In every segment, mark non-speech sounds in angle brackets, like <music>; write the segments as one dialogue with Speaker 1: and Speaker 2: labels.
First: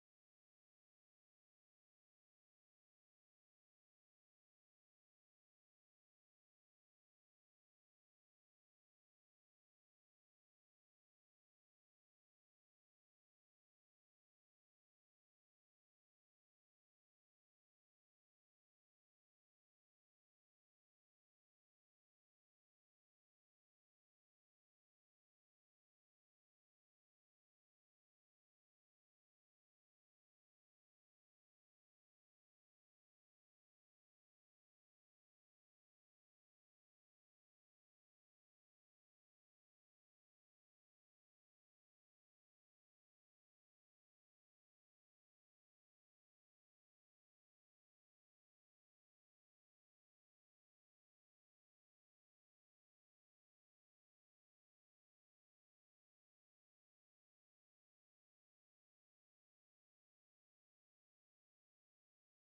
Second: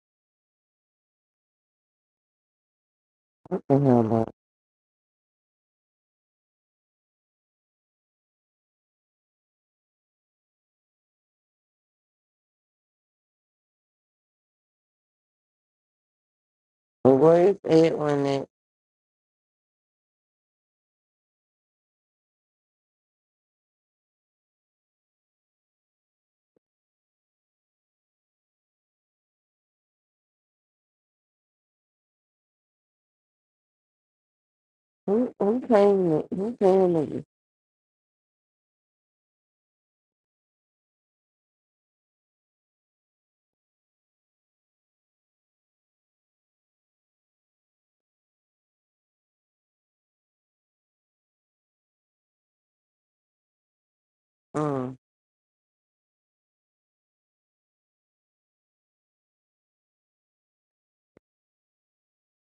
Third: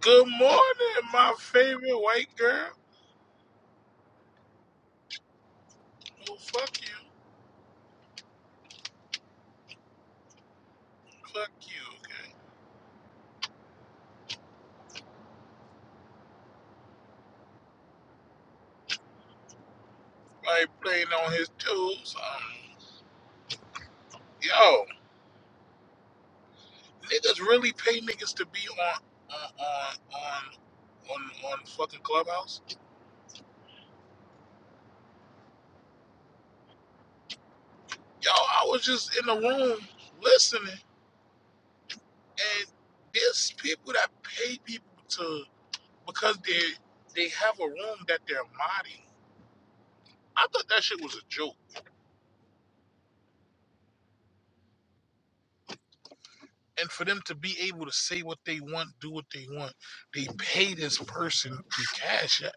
Speaker 1: Good morning, my favorite white girl.
Speaker 2: I'm like,
Speaker 1: Well, fuck you. Fuck you, okay?
Speaker 2: But where is Edwin it?
Speaker 1: Like playing on his toes. Um, yo, niggas really pay niggas to be on on on on on, on fucking clubhouse.
Speaker 2: Who who paying it? Who paying it?
Speaker 1: Yo, I was just in the room listening, and there's people that pay people to because they they have a room that they're modding. I thought that shit was a joke.
Speaker 2: Um,
Speaker 1: and for them to be able to say what they want, do what they want, they pay this person the cash. App.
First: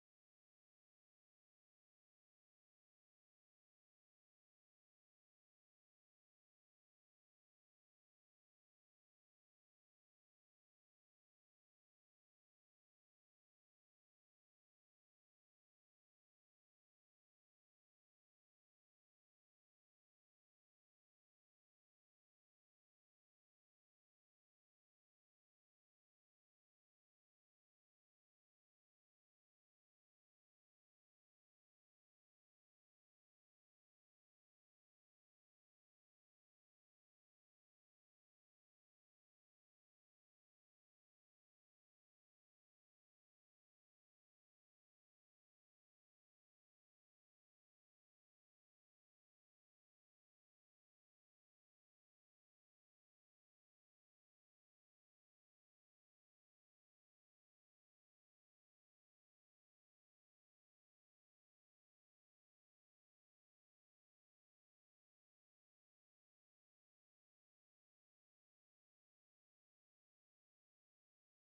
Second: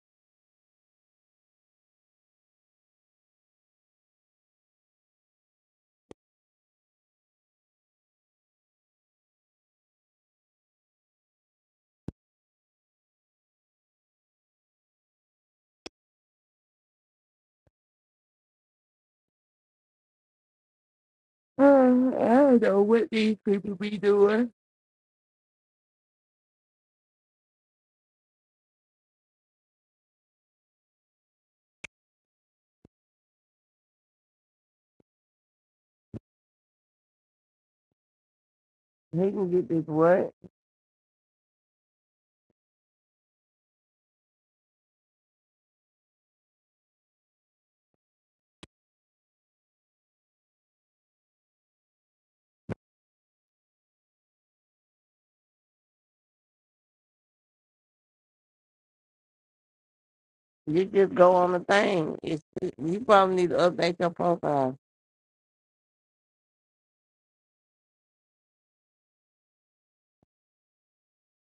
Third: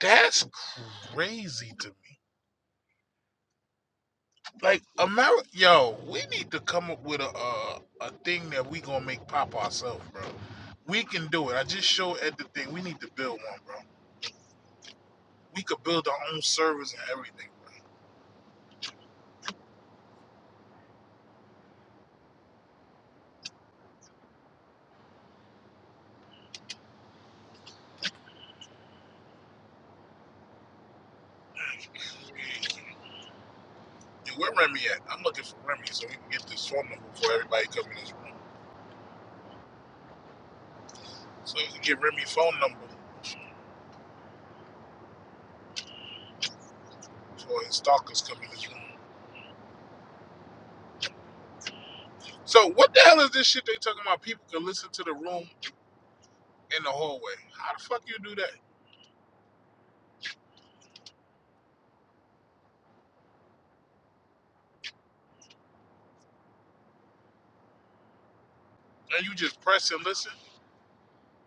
Speaker 1: That's crazy to me. Like America, yo, we need to come up with a a, a thing that we gonna make pop ourselves, bro. We can do it. I just showed Ed the thing. We need to build one, bro. We could build our own servers and everything.
Speaker 2: uh, I don't know what these people be doing.
Speaker 1: Bro. <laughs> Yo, where Remy at? I'm looking for Remy so we can get this phone number before everybody come in this room.
Speaker 2: They can get this what?
Speaker 1: So we can get Remy's phone number before his stalkers come in this room. So what the hell is this shit they talking about? People can listen to the room in the hallway. How the fuck you do that?
Speaker 2: You just go on the thing. It's you probably need to update your profile.
Speaker 1: And you just press and listen?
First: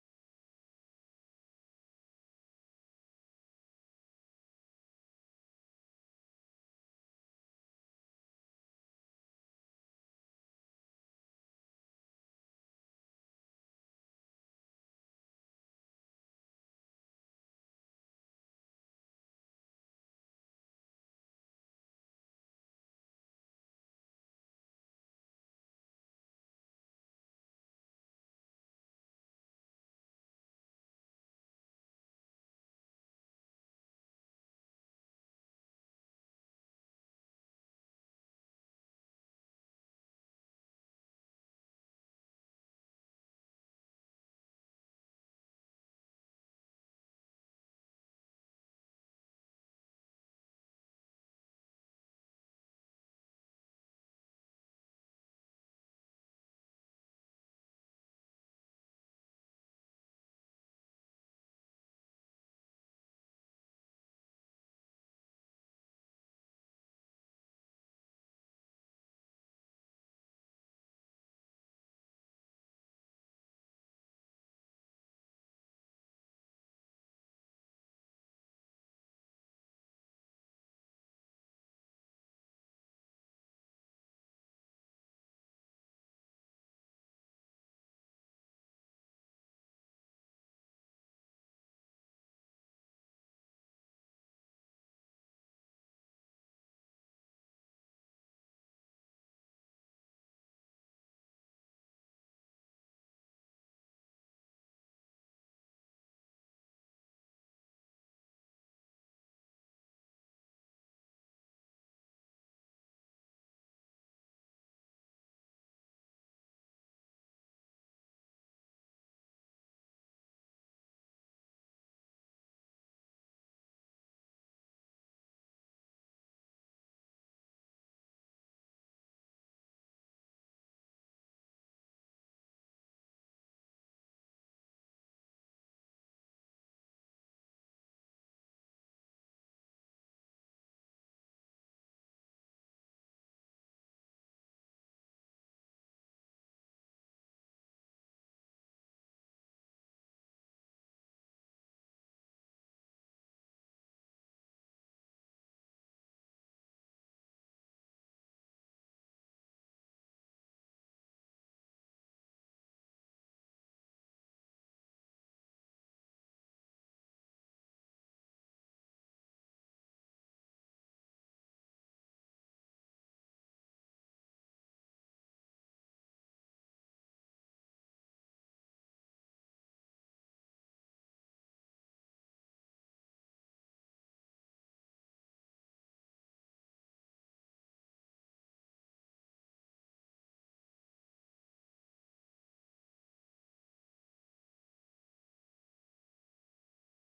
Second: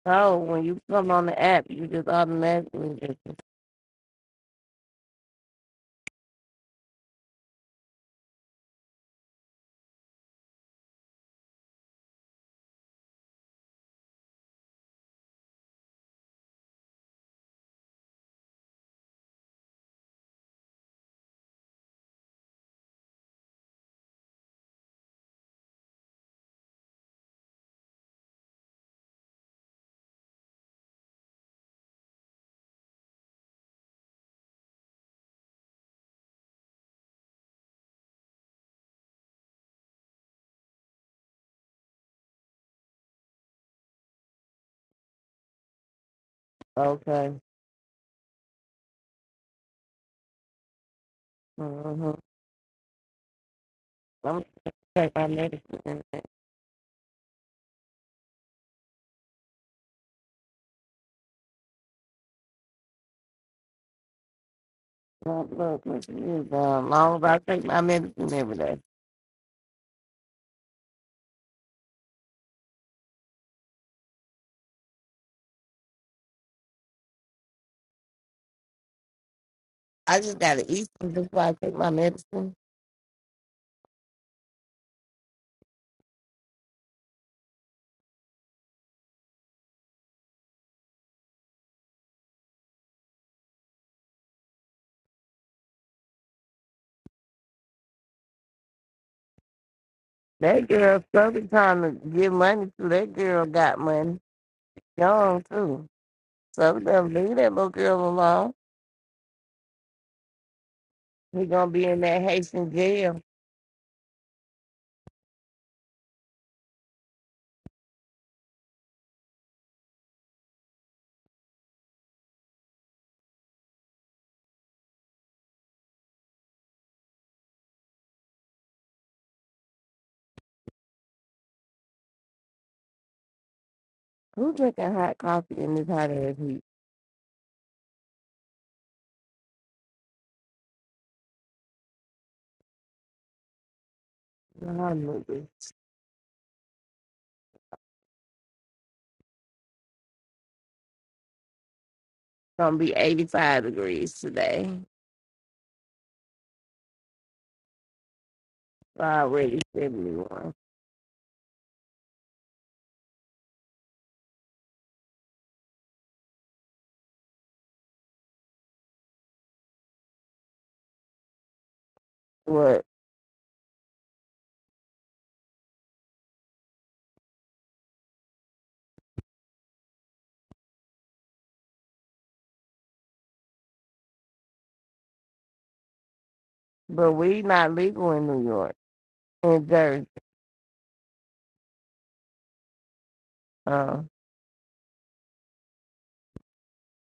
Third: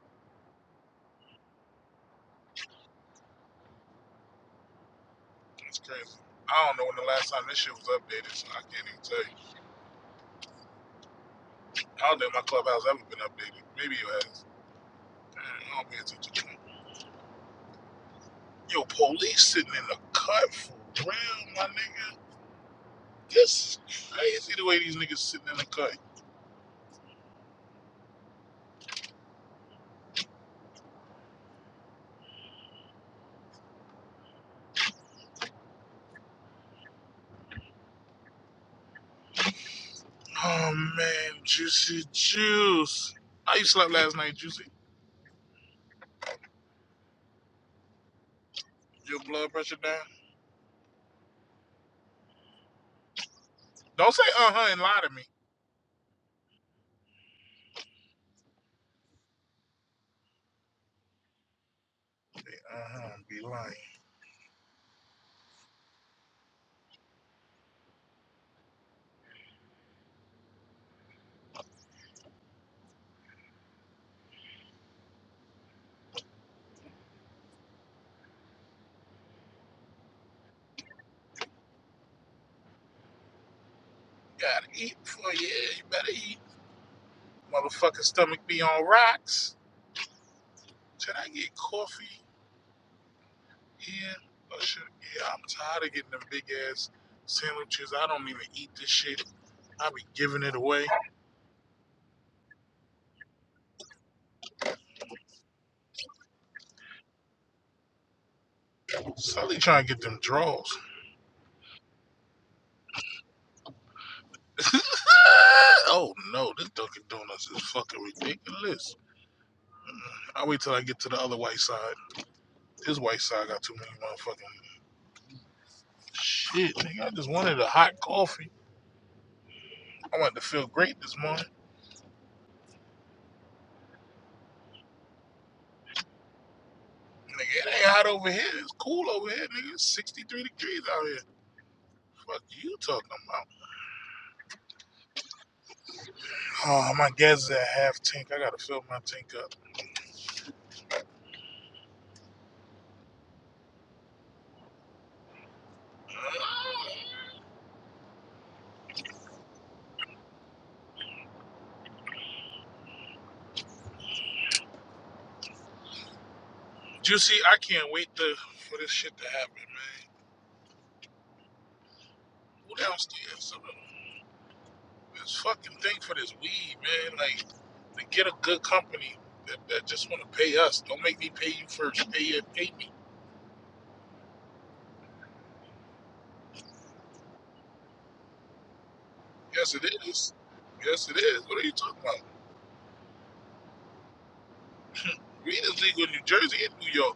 Speaker 2: Oh, when you come on the app, you just automatically just
Speaker 1: That's crazy. I don't know when the last time this shit was updated, so I can't even tell you. I don't think my clubhouse ever been updated. Maybe it has. I don't pay attention to it. Yo, police sitting in the cut for real, my nigga. This is crazy the way these niggas sitting in the cut. Oh man, juicy juice. How you slept last night, juicy?
Speaker 2: okay.
Speaker 1: Your blood pressure down?
Speaker 2: Mm-hmm.
Speaker 1: Don't say
Speaker 2: I'm
Speaker 1: uh huh and lie to
Speaker 2: take
Speaker 1: me.
Speaker 2: my medicine.
Speaker 1: Uh-huh, be lying.
Speaker 2: Look, look, look, it is, uh, long as I take my medicine every day. I just gotta eat some before I take my medicine.
Speaker 1: You gotta eat before you yeah, you better eat. Motherfucking stomach be on rocks. Should I get coffee in? Or should yeah, I'm tired of getting them big ass sandwiches. I don't even eat this shit. I be giving it
Speaker 2: That
Speaker 1: away.
Speaker 2: girl Southern trying to get money to that girl got money. Young too. Southern gonna leave that little girl alone.
Speaker 1: Sully trying to get them draws.
Speaker 2: He gonna be in that Haitian jail.
Speaker 1: <laughs> oh no, this Dunkin' Donuts is fucking ridiculous. Mm, I wait till I get to the other white side. This white side got too many motherfucking shit, nigga. I just wanted a hot coffee. I wanted to feel great this morning.
Speaker 2: Who drinking hot coffee in this hot ass heat?
Speaker 1: Nigga, it ain't hot over here. It's cool over here, nigga. It's 63 degrees out here. Fuck you talking about?
Speaker 2: you
Speaker 1: Oh, my gas is at half tank. I gotta fill my tank up.
Speaker 2: Gonna be eighty five degrees today. Already seventy one.
Speaker 1: Juicy, I can't wait to, for this shit to happen, man. Who
Speaker 2: What?
Speaker 1: downstairs? Some this fucking thing for this weed, man. Like, to get a good company that, that just want to pay us. Don't make me pay you first. Pay you, pay me.
Speaker 2: But we not legal in New York. In
Speaker 1: Yes, it
Speaker 2: Jersey.
Speaker 1: is. Yes, it is. What are you talking about?
Speaker 2: Uh,
Speaker 1: Weed is legal in New Jersey and New York.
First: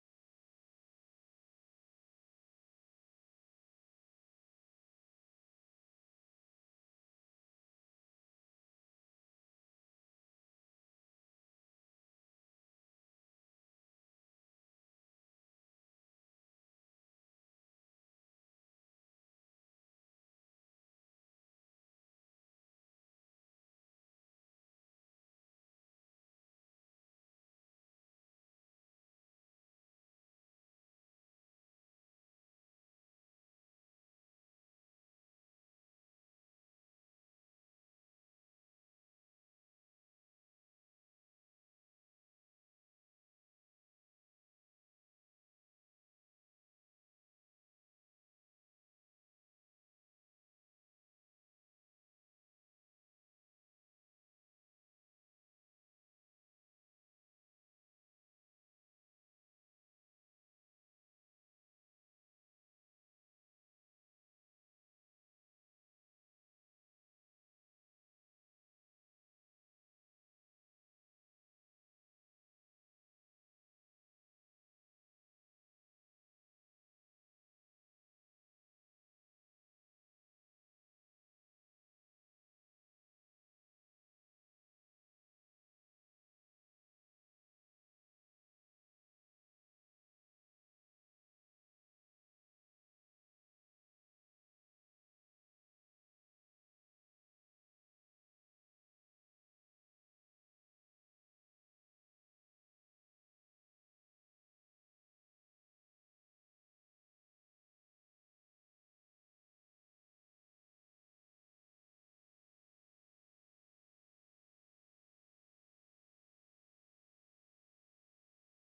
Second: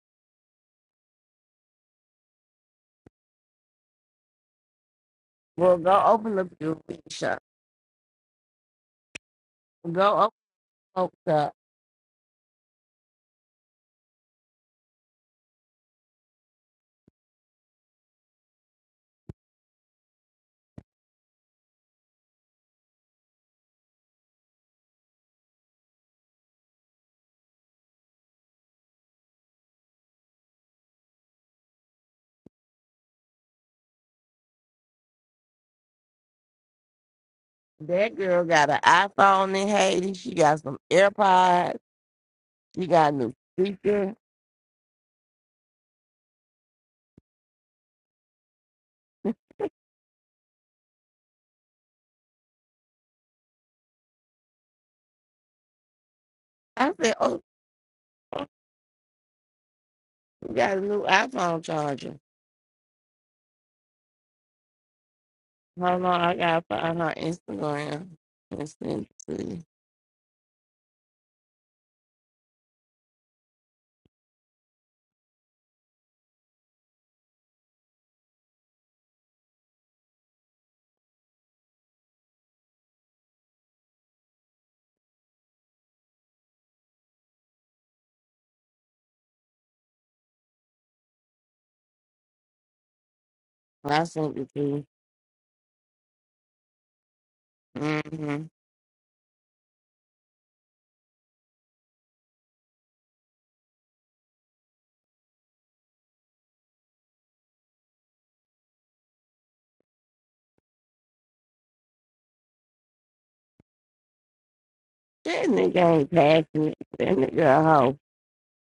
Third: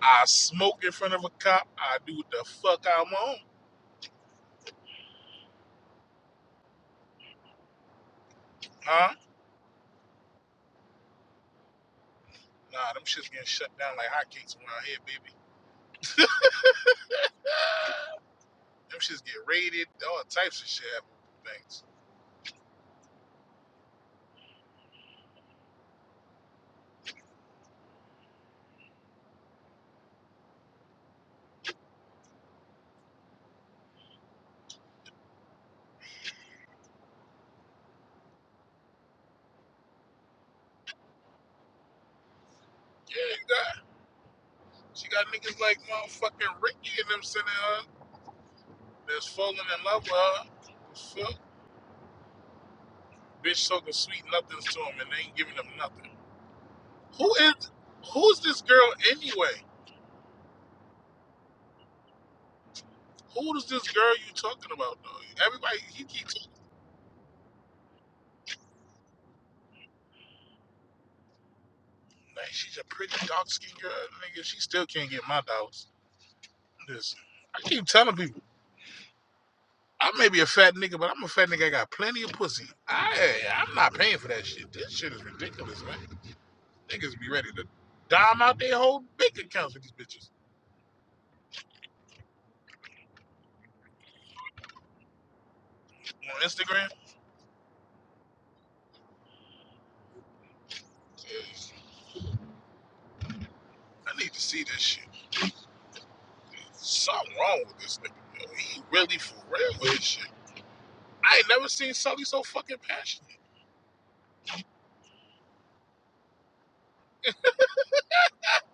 Speaker 1: I smoke in front of a cop. I do what the fuck I want.
Speaker 2: well go open up your weed shop.
Speaker 1: Huh?
Speaker 2: Go open up
Speaker 1: Nah, them shits getting shut down like hotcakes around here, baby. <sighs> Ah, Them shits get raided. All types of shit happen with things.
Speaker 2: That girl got an iPhone in Haiti. She got some AirPods. You got a
Speaker 1: Yeah,
Speaker 2: new
Speaker 1: you got.
Speaker 2: speaker.
Speaker 1: She got niggas like motherfucking Ricky and them sitting her that's falling in love with her. The fuck? Bitch talking sweet nothings to him and they ain't giving them nothing.
Speaker 2: I said,
Speaker 1: Who
Speaker 2: oh,
Speaker 1: is who's
Speaker 2: oh,
Speaker 1: this girl anyway?
Speaker 2: you got a new iPhone charger.
Speaker 1: Who is this girl you talking about though? Everybody
Speaker 2: Hold
Speaker 1: he
Speaker 2: on, I
Speaker 1: keeps
Speaker 2: gotta find her Instagram and send it to you.
Speaker 1: Like, she's a pretty dark skinned girl. Nigga, she still can't get my dogs. Listen, I keep telling people, I may be a fat nigga, but I'm a fat nigga. I got plenty of pussy. I, I'm not paying for that shit. This shit is ridiculous, man. Niggas be ready to dime out their whole bank accounts with these bitches.
Speaker 2: I sent it to you.
Speaker 1: On Instagram,
Speaker 2: Mm-hmm.
Speaker 1: Jeez, I need to see this shit. Something wrong with this nigga. Yo, he really for real with his shit. I ain't never seen Sully so fucking passionate. <laughs>
Speaker 2: That nigga ain't passing it. That nigga a hoe.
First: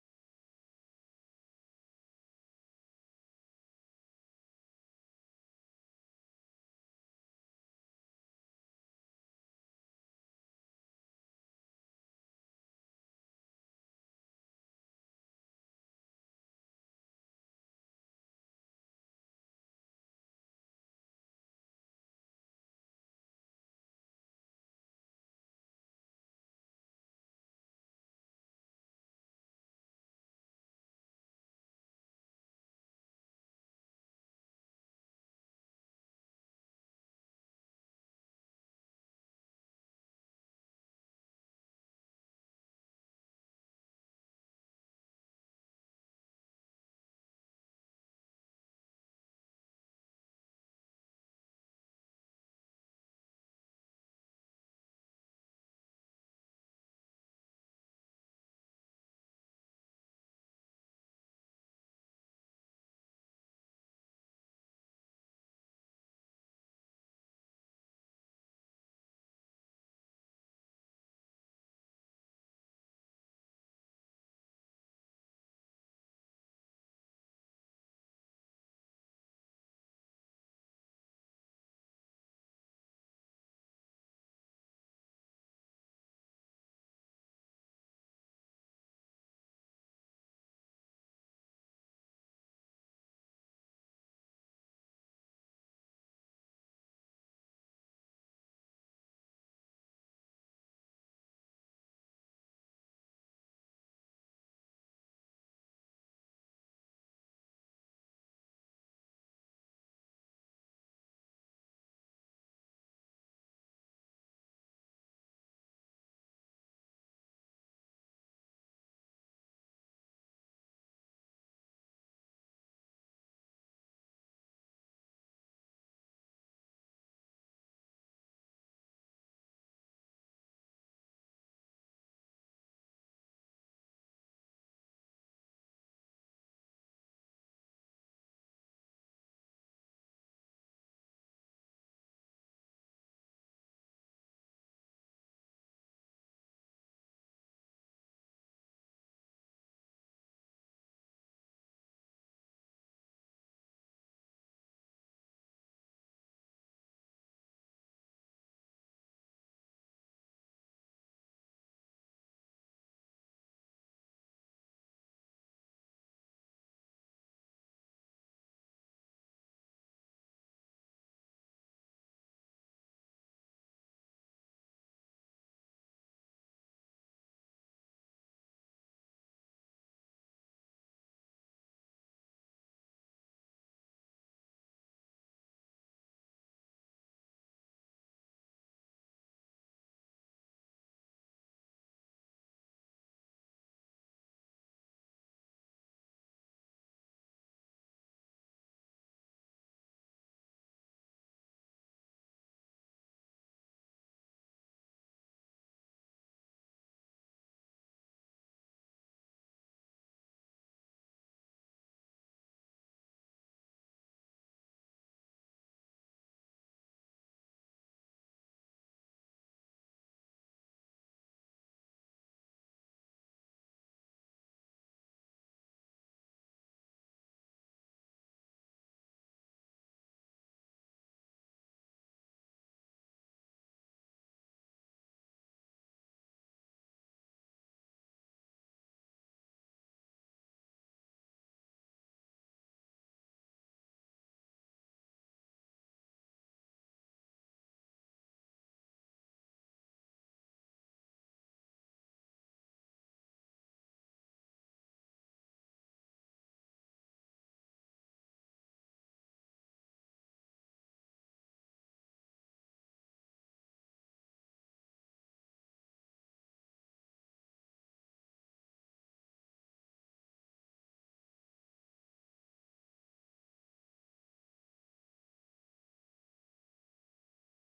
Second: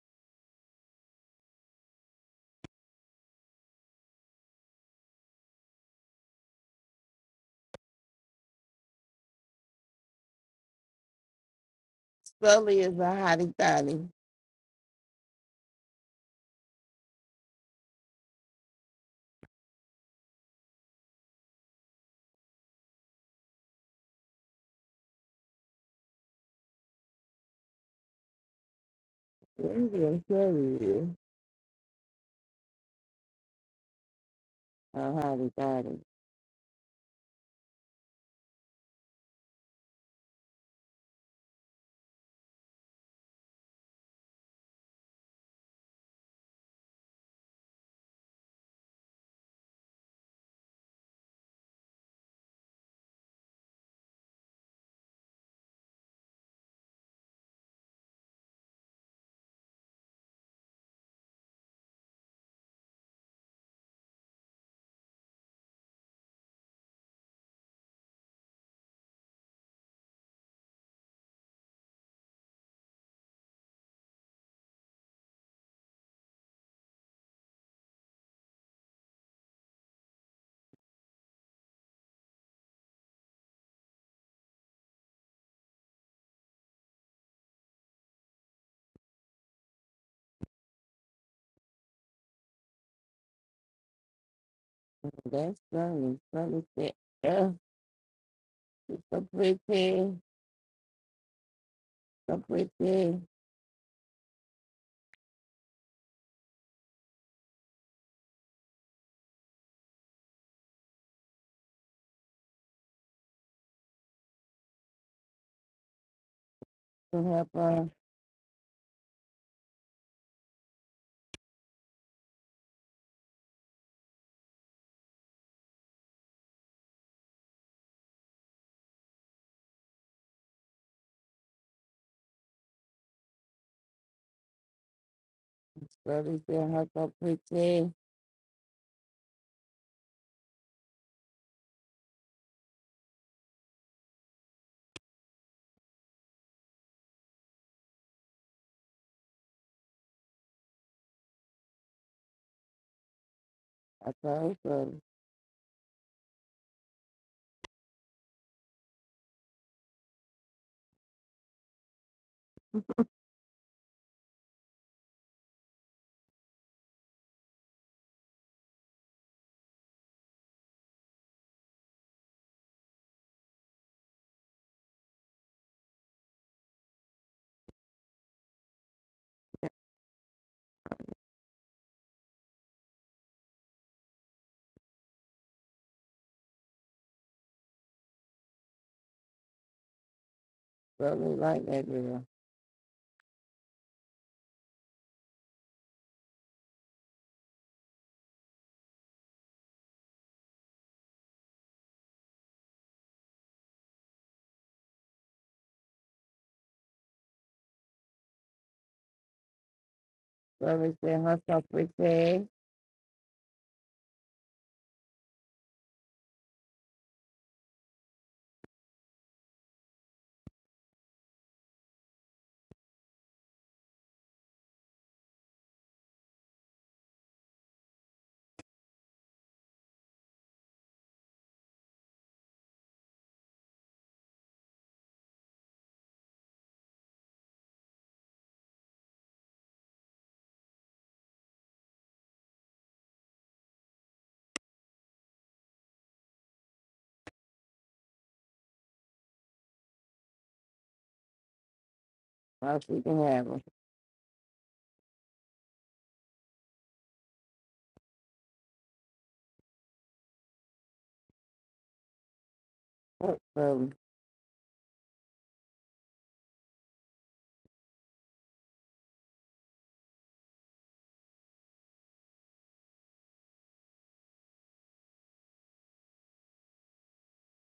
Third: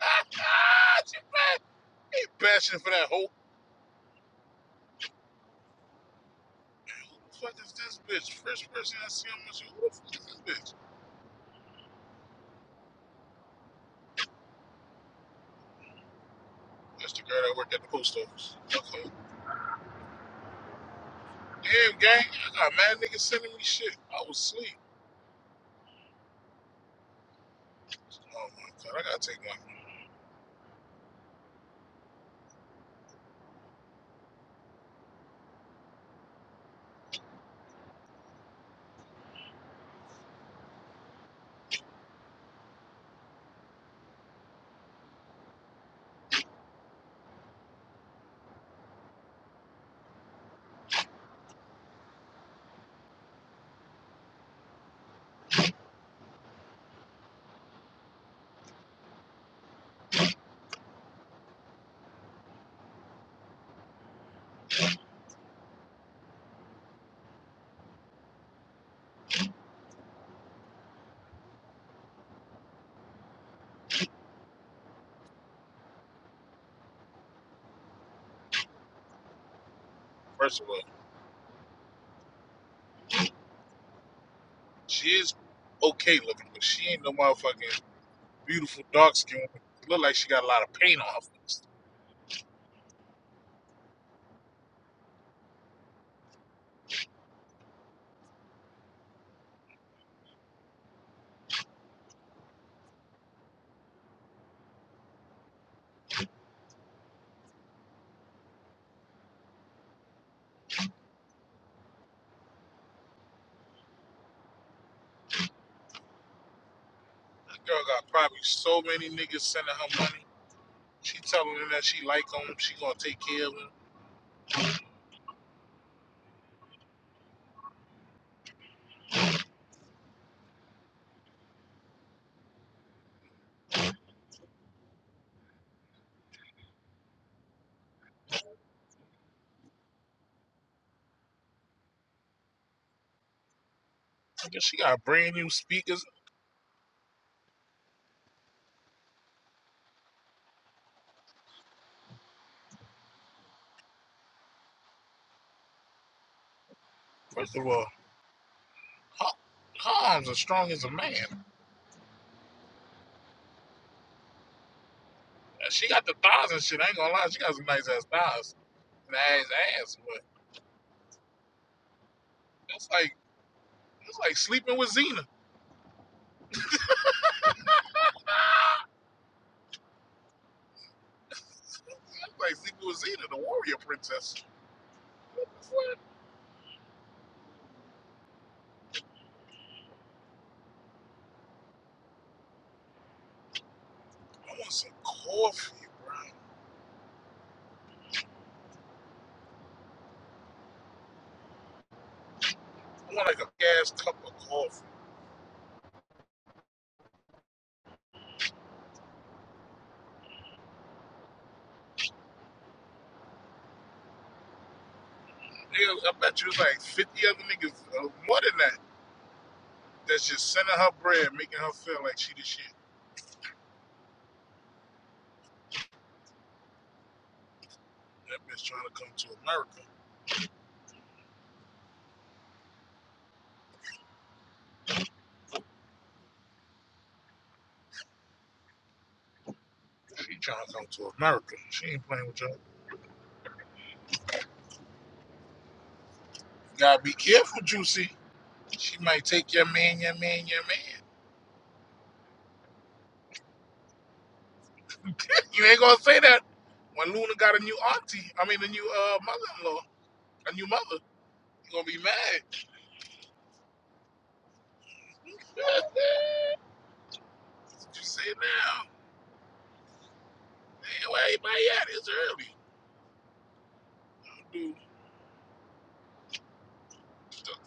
Speaker 1: Ah, she pa- he passionate for that whole. Who the fuck is this bitch? First person I see, I'm like, who the fuck is this bitch?
Speaker 2: Sully is a hottie thotty.
Speaker 1: That's the girl that worked at the post office. Okay. Damn, gang. I got mad niggas sending me shit. I was asleep. Oh my god, I gotta take one.
Speaker 2: That nigga Sully is a hottie thotty.
Speaker 1: First of all, she is okay looking, but she ain't no motherfucking beautiful dark skin. Look like she got a lot of paint on her face.
Speaker 2: That's Sully. Sully said, yeah, so pretty, so pretty. To help
Speaker 1: That girl
Speaker 2: her.
Speaker 1: got probably so many niggas sending her money. She telling them that she like them. She gonna take care of them.
Speaker 2: Sully said, her so pretty.
Speaker 1: She got brand new speakers.
Speaker 2: I told Sully.
Speaker 1: First of all, her, her arms are strong as a man. she got the thighs and shit. I ain't gonna lie, she got some nice ass thighs and ass ass. But it's like it's like sleeping with Xena. Nah, it's like sleeping with Xena, the warrior princess. What the fuck?
Speaker 2: Brother like that girl.
Speaker 1: I want some coffee, bro. I want like a ass cup of coffee.
Speaker 2: Brother said herself pretty. sad.
Speaker 1: Nigga, I bet you it's like fifty other niggas uh, more than that. That's just sending her bread, making her feel like she the shit. That bitch trying to come to America. She trying to come to America. She ain't playing with y'all. You gotta be careful, Juicy. She might take your man, your man, your man.
Speaker 2: How she can have her.
Speaker 1: You ain't gonna say that when Luna got a new auntie. I mean, a new uh, mother-in-law, a new mother. You gonna be mad?
Speaker 2: Look, Lovely.
Speaker 1: <laughs> What you say now? Man, where everybody at? It's early, dude. stuff.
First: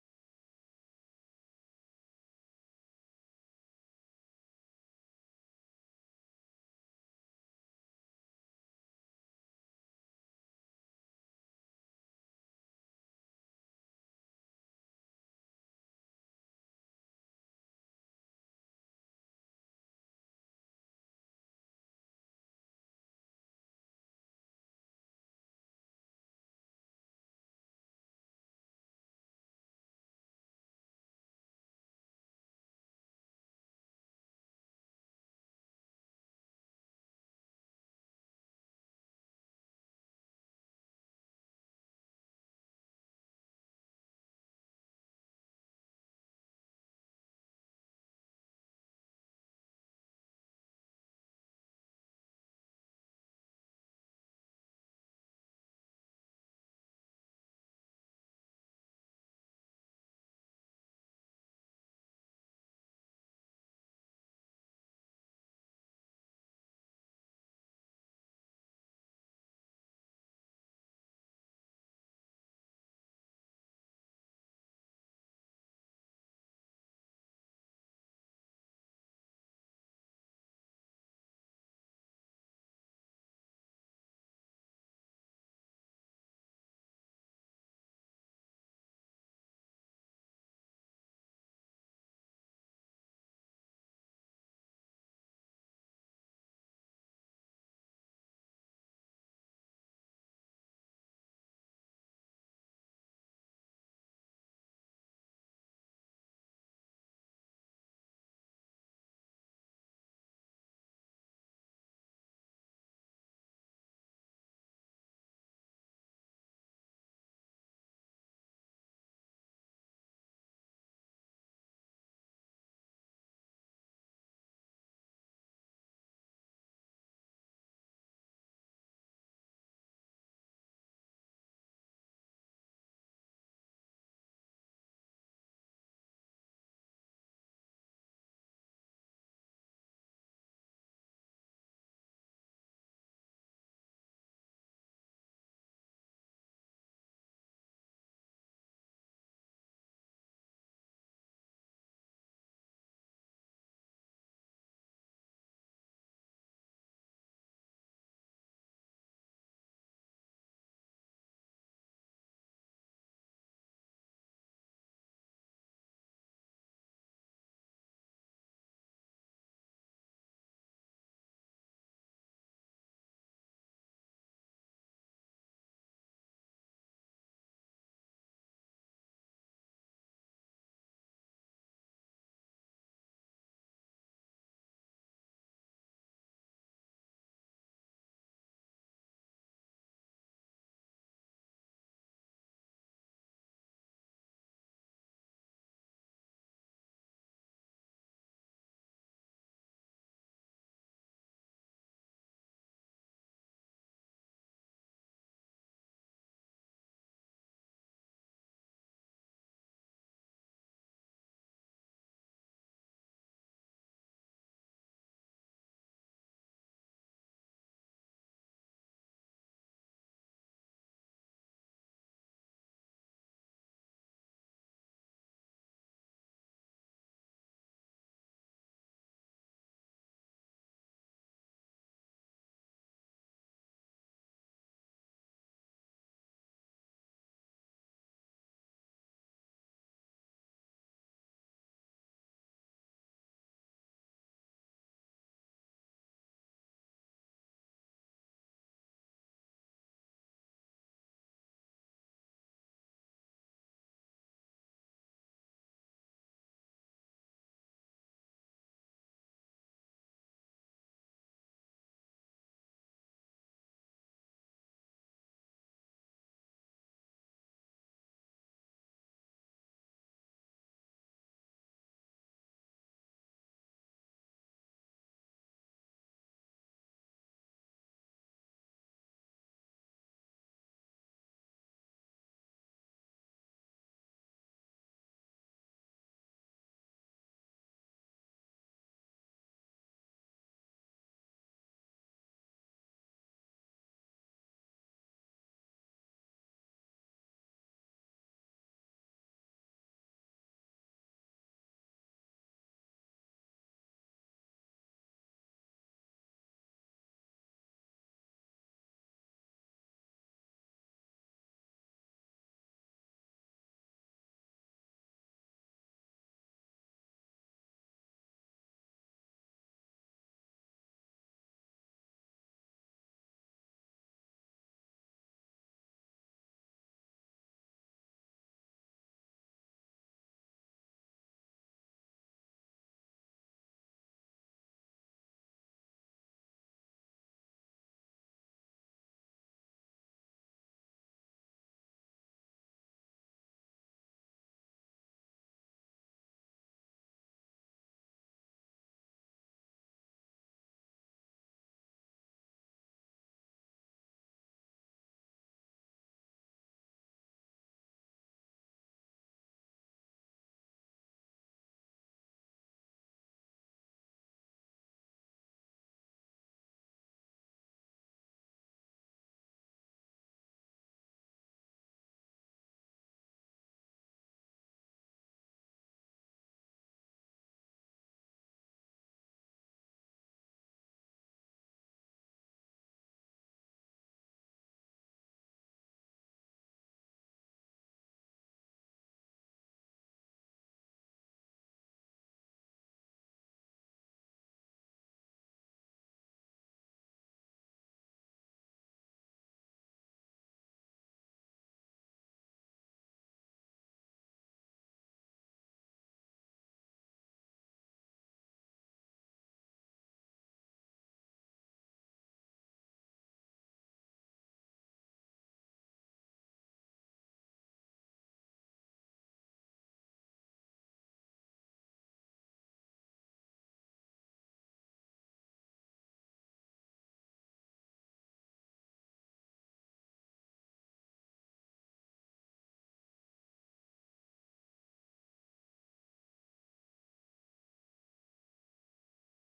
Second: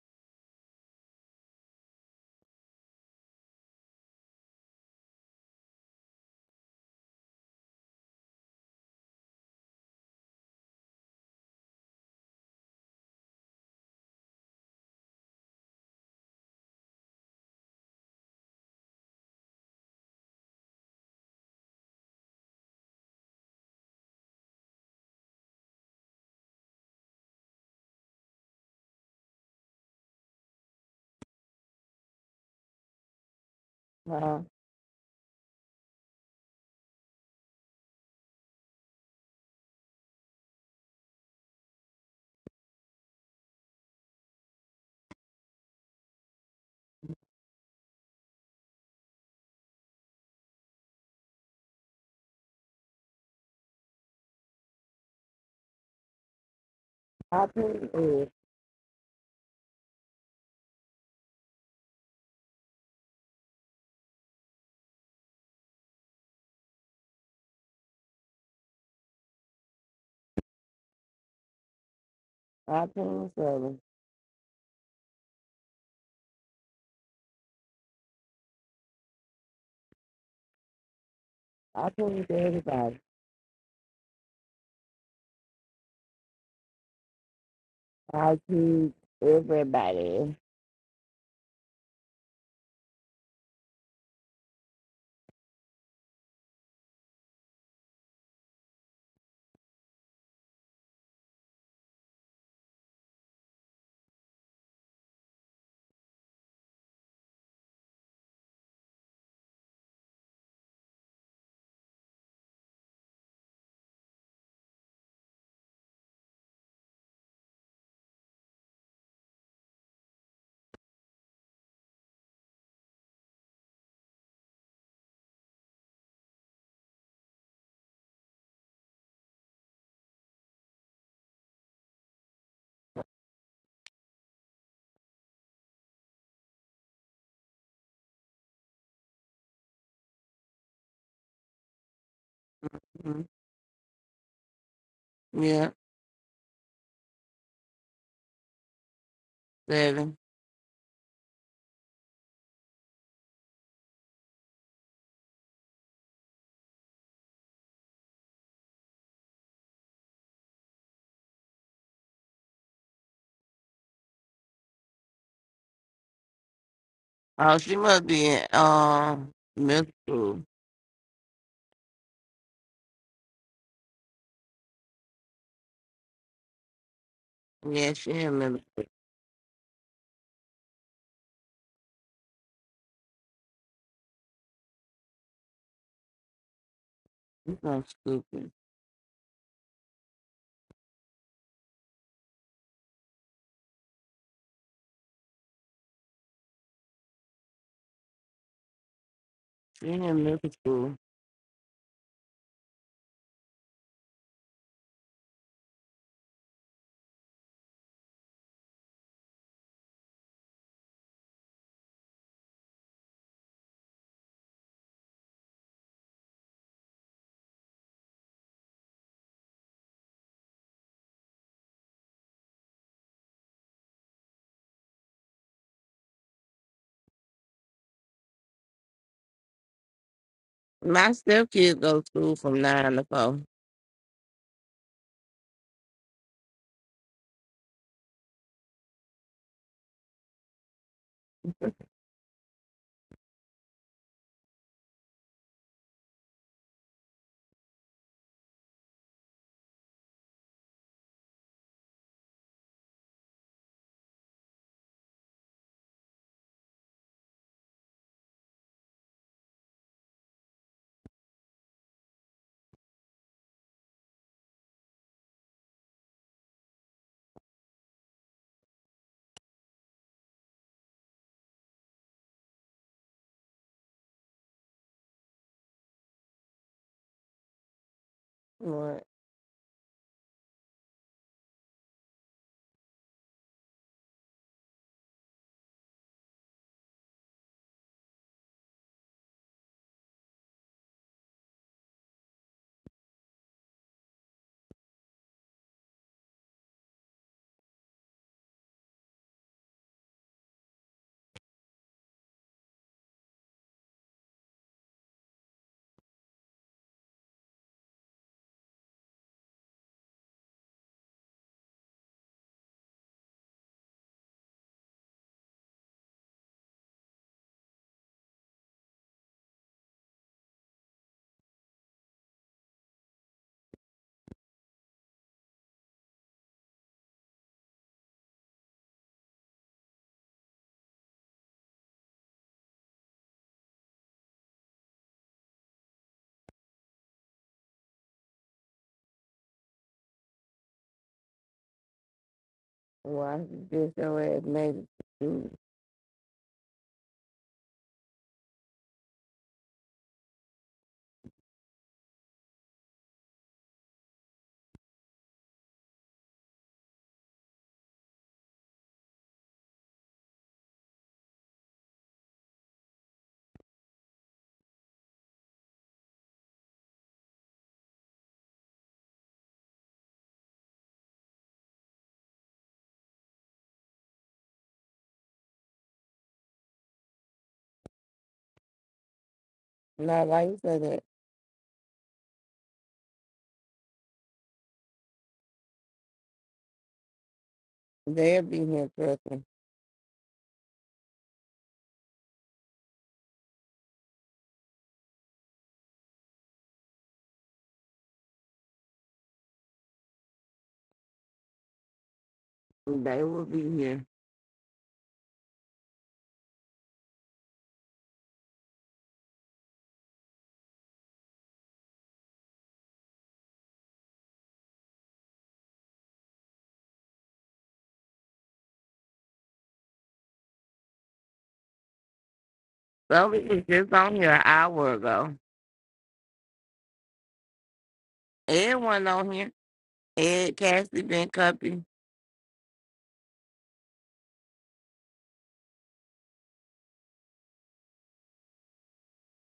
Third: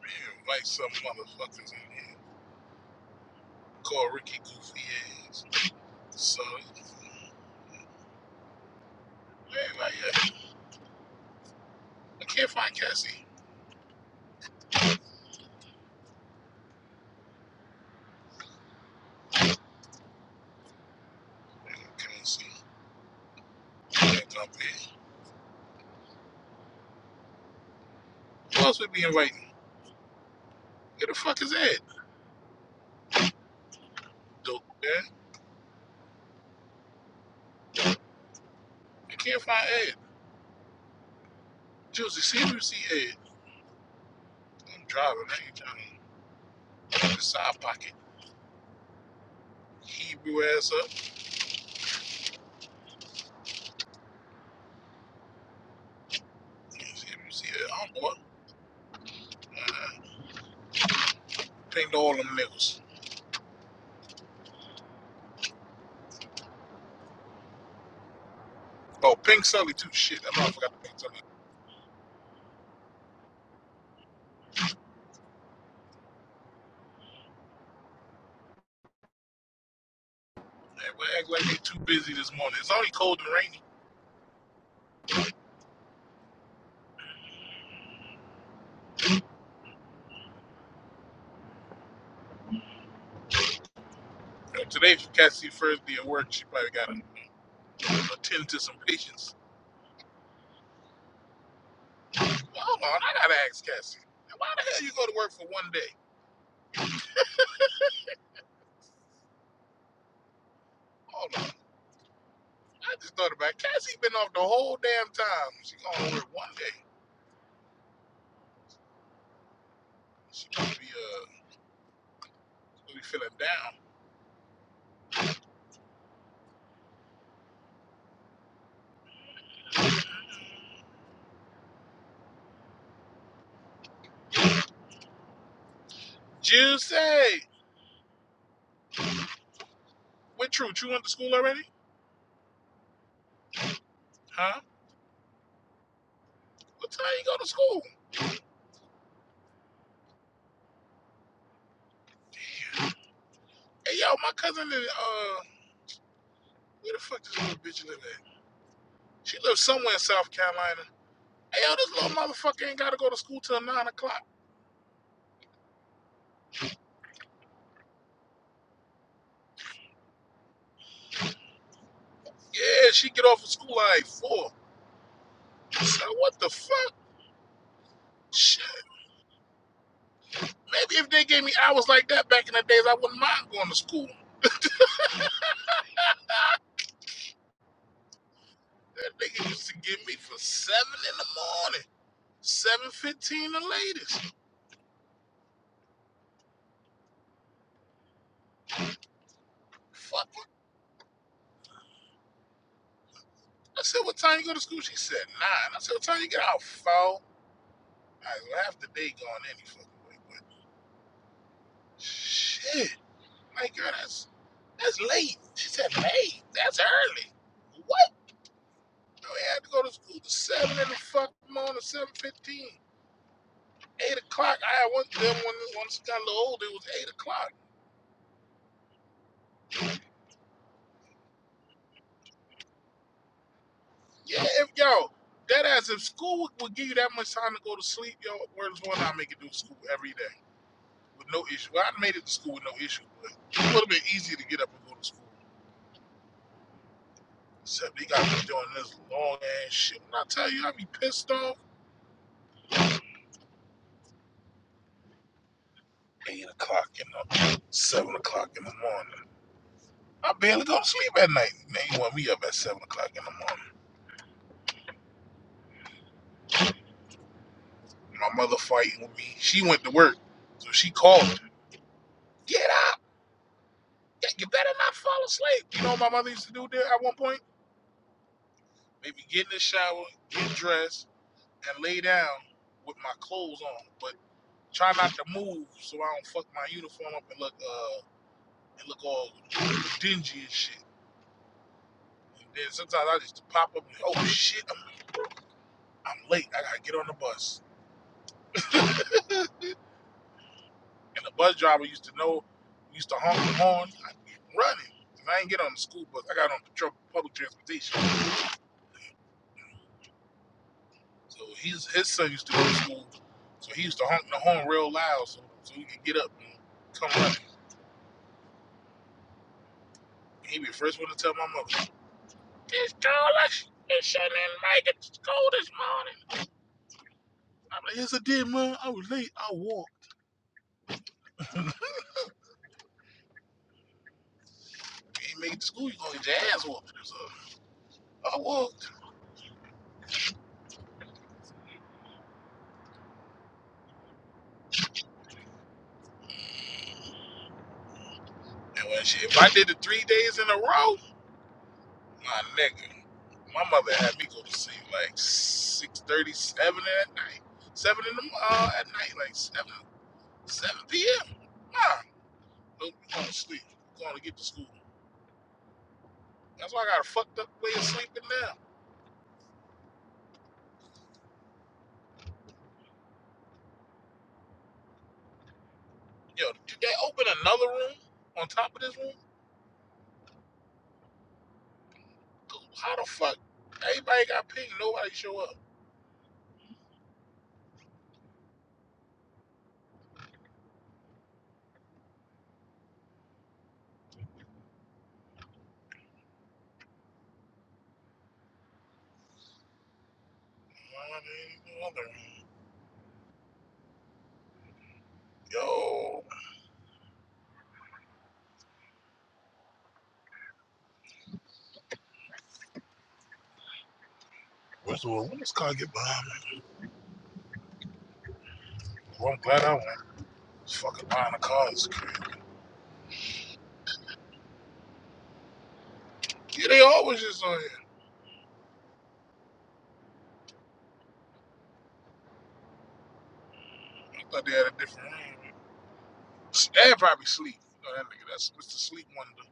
Speaker 1: Man, like some motherfuckers in here call Ricky goofy ass. So, man, like, uh, I can't find Cassie. Man, I can't see. Can't dump Ed. Who else would be inviting? Where the fuck is Ed?
Speaker 2: Uh,
Speaker 1: Dope, man. I can't find Ed. Juicy, see if you see Ed. I'm driving. I ain't driving. In the Side pocket. Hebrew ass up. Let me see, let me
Speaker 2: I
Speaker 1: that.
Speaker 2: ping
Speaker 1: Oh, boy.
Speaker 2: is.
Speaker 1: Pinged all them niggas. Oh, Pink Sully, too. Shit, I know I forgot to Pink Sully.
Speaker 2: I ping Lovely.
Speaker 1: Man, we act like they too
Speaker 2: I
Speaker 1: busy
Speaker 2: ping
Speaker 1: this
Speaker 2: to
Speaker 1: morning. It's only
Speaker 2: everybody.
Speaker 1: cold and rainy.
Speaker 2: I ping everybody.
Speaker 1: You know, today, for Cassie first day at work, she probably got to attend to some patients. Well, hold on, I got to ask Cassie. Why the hell you go to work for one day? Hold on. I just thought about it. Cassie been off the whole damn time. She going to work one day. She probably be, uh, probably feeling down. Juicy! What truth? You went to school already?
Speaker 2: hmm
Speaker 1: Huh?
Speaker 2: Yeah,
Speaker 1: What time you go to school?
Speaker 2: seven.
Speaker 1: Hey, yo, my cousin live uh, where the fuck this little bitch live at? She lives somewhere in South Carolina. Hey, yo, this little motherfucker ain't gotta go to school till nine o'clock.
Speaker 2: Oh, she must be in um middle school.
Speaker 1: Yeah, she get off of school like four. So what the fuck?
Speaker 2: Yeah, she in middle.
Speaker 1: Shit. Maybe if they gave me hours like that back in the days, I wouldn't mind going to school.
Speaker 2: She's so stupid.
Speaker 1: That nigga used to give me for seven in the morning, seven fifteen the latest.
Speaker 2: She in
Speaker 1: Fuck
Speaker 2: middle
Speaker 1: it.
Speaker 2: school.
Speaker 1: I said, what time you go to school? She said nine. I said, what time you get out? Four. I half the day gone any fucking way, but shit. My girl, that's that's late. She said, late? That's early. What? No, I had to go to school at 7 in the fucking morning, 7.15. 8 o'clock. I had one them when once I got a little older, it was 8 o'clock.
Speaker 2: My stepkids go to school from nine to four.
Speaker 1: Yeah, if, yo, that ass, if school would give you that much time to go to sleep, yo, where's one I make it do school every day with no issue. Well, I made it to school with no issue, but it would have been easier to get up and go to school. Except they got me doing this long ass shit. When I tell you, I be pissed off. eight o'clock in the seven o'clock in the morning. I barely go to sleep at night. They want me up at seven o'clock in the morning. My mother fighting with me. She went to work, so she called me. Get up! Yeah, You better not fall asleep. You know what my mother used to do there at one point?
Speaker 2: What?
Speaker 1: Maybe get in the shower, get dressed, and lay down with my clothes on, but try not to move so I don't fuck my uniform up and look uh and look all dingy and shit. And then sometimes I just pop up and oh shit, I'm I'm late. I gotta get on the bus. And the bus driver used to know, used to honk the horn. I get running. 'Cause I ain't get on the school bus. I got on patrol, public transportation. So his his son used to go to school. So he used to honk the horn real loud so, so he could get up and come running. He be the first one to tell my mother, This girl, I they shouldn't make it to school this morning. I'm like, yes, I did, man. I was late. I walked. <laughs> Can't make it to school. You gonna get your ass whooped. So I walked.
Speaker 2: Why this your ass made it? to school?
Speaker 1: And when she, if I did it three days in a row, My nigga, my mother had me go to sleep like six thirty, seven at night, seven in the mo- uh, at night, like seven, seven p.m. Nah, no, we going to sleep. we going to get to school. That's why I got a fucked up way of sleeping now. Yo, did they open another room on top of this room?
Speaker 2: Not like you said
Speaker 1: Dude, How the fuck? Everybody got pinged. Nobody show up.
Speaker 2: They'll be here, Christmas.
Speaker 1: Nah, no
Speaker 2: They will be here.
Speaker 1: Yo, where's the world? when this car get behind me? Well, I'm glad I went. This fucking line of cars is crazy.
Speaker 2: Somebody was just on here an hour ago.
Speaker 1: Yeah, they always just on here.
Speaker 2: Everyone on here. Ed, Cassie, Ben Cuppy.
Speaker 1: I thought they had a different room. Dad probably sleep. You know that nigga, that's Mr. Sleep Wonder.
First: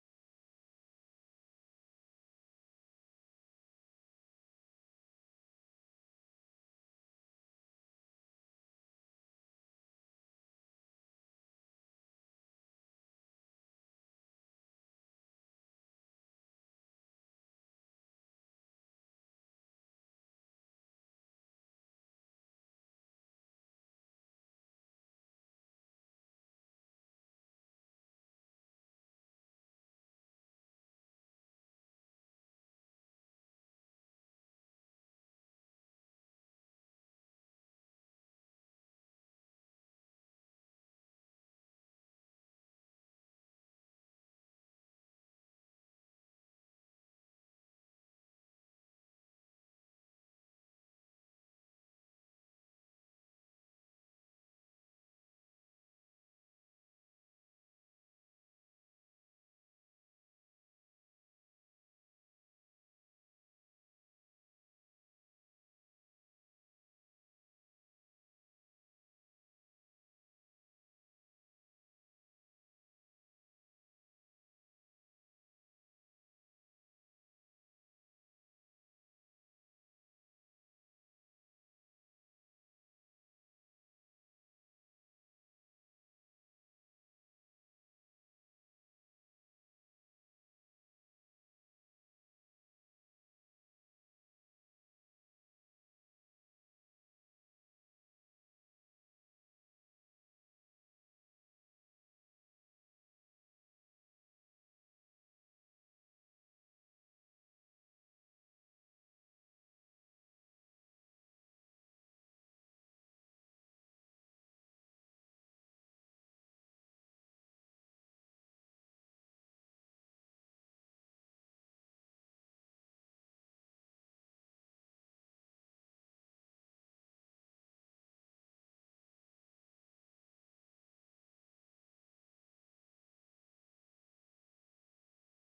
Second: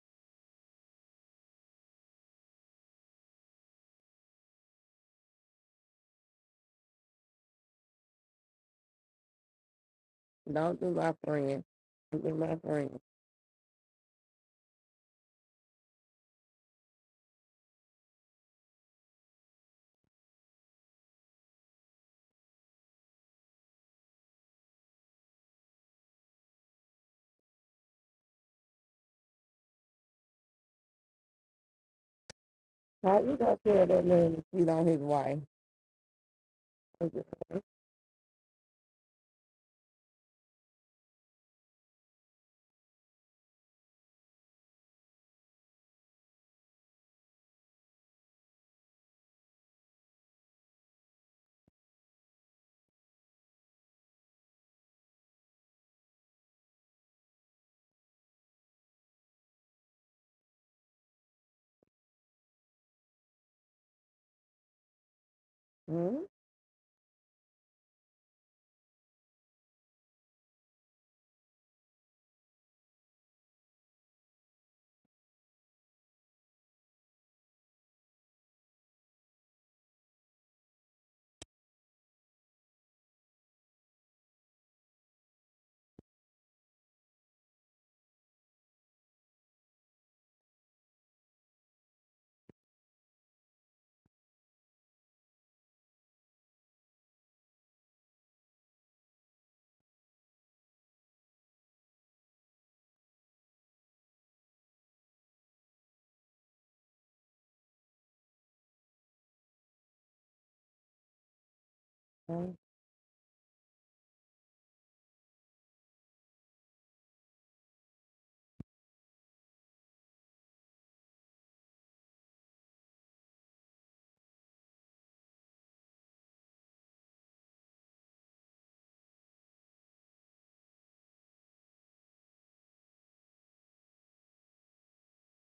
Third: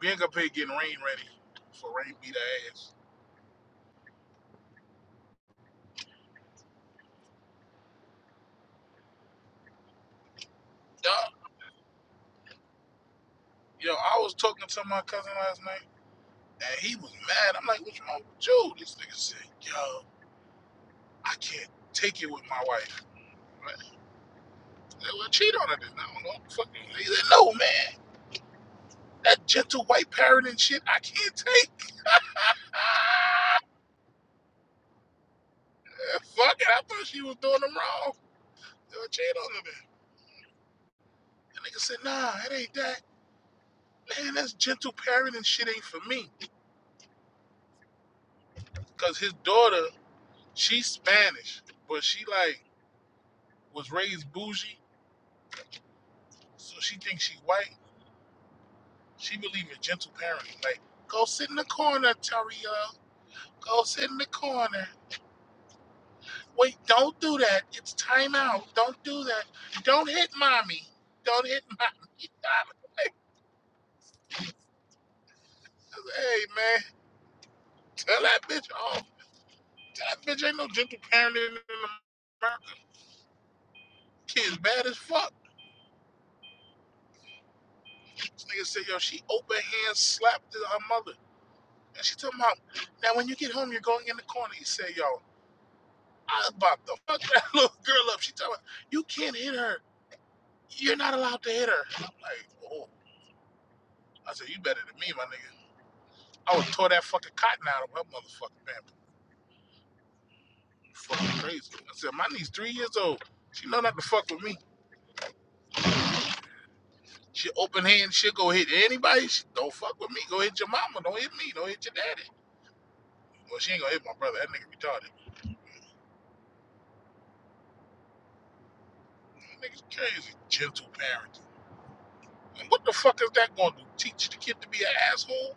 Speaker 1: We ain't gonna pay getting rain ready for rain beat her ass.
Speaker 2: Don't do
Speaker 1: Yo,
Speaker 2: my friend. Don't do my friend.
Speaker 1: yo, I was talking to my cousin last night and he was mad. I'm like, what's wrong with you? This nigga said, yo, I can't take it with my wife. I'm like, Well, cheat on her then. I don't know what the fuck you mean. He said, no, man. That gentle white parrot and shit, I can't take.
Speaker 2: How you gonna tell that man to cheat on his wife?
Speaker 1: <laughs> fuck it. I thought she was doing them wrong. Yo, cheat on her then. The nigga said, nah, it ain't that. man, that's gentle parenting shit ain't for me. Cause his daughter, she's Spanish, but she like was raised bougie, so she thinks she white. She believe in gentle parenting. Like, go sit in the corner, Tario. Go sit in the corner.
Speaker 2: Hmm?
Speaker 1: Wait, don't do that. It's time out. Don't do that. Don't hit mommy. Don't hit mommy. <laughs> hey man, tell that bitch off. Tell that bitch ain't no gentle parenting in America. Kids bad as fuck. This nigga said, yo, she open hand slapped her mother. And she talking about, now when you get home, you're going in the corner. He said, yo, I about to fuck that <laughs> little girl up. She talking about, you can't hit her. You're not allowed to hit her. I'm like, oh. I said, you better than me, my nigga. I would tore that fucking cotton out of her motherfucking pamper. Fucking crazy. I said, my niece three years old. She know not to fuck with me. She open hand, she'll go hit anybody. She don't fuck with me. Go hit your mama. Don't hit me. Don't hit your daddy. Well, she ain't gonna hit my brother. That nigga retarded. That Niggas crazy. Gentle parenting. And what the fuck is that going to teach the kid to be an asshole?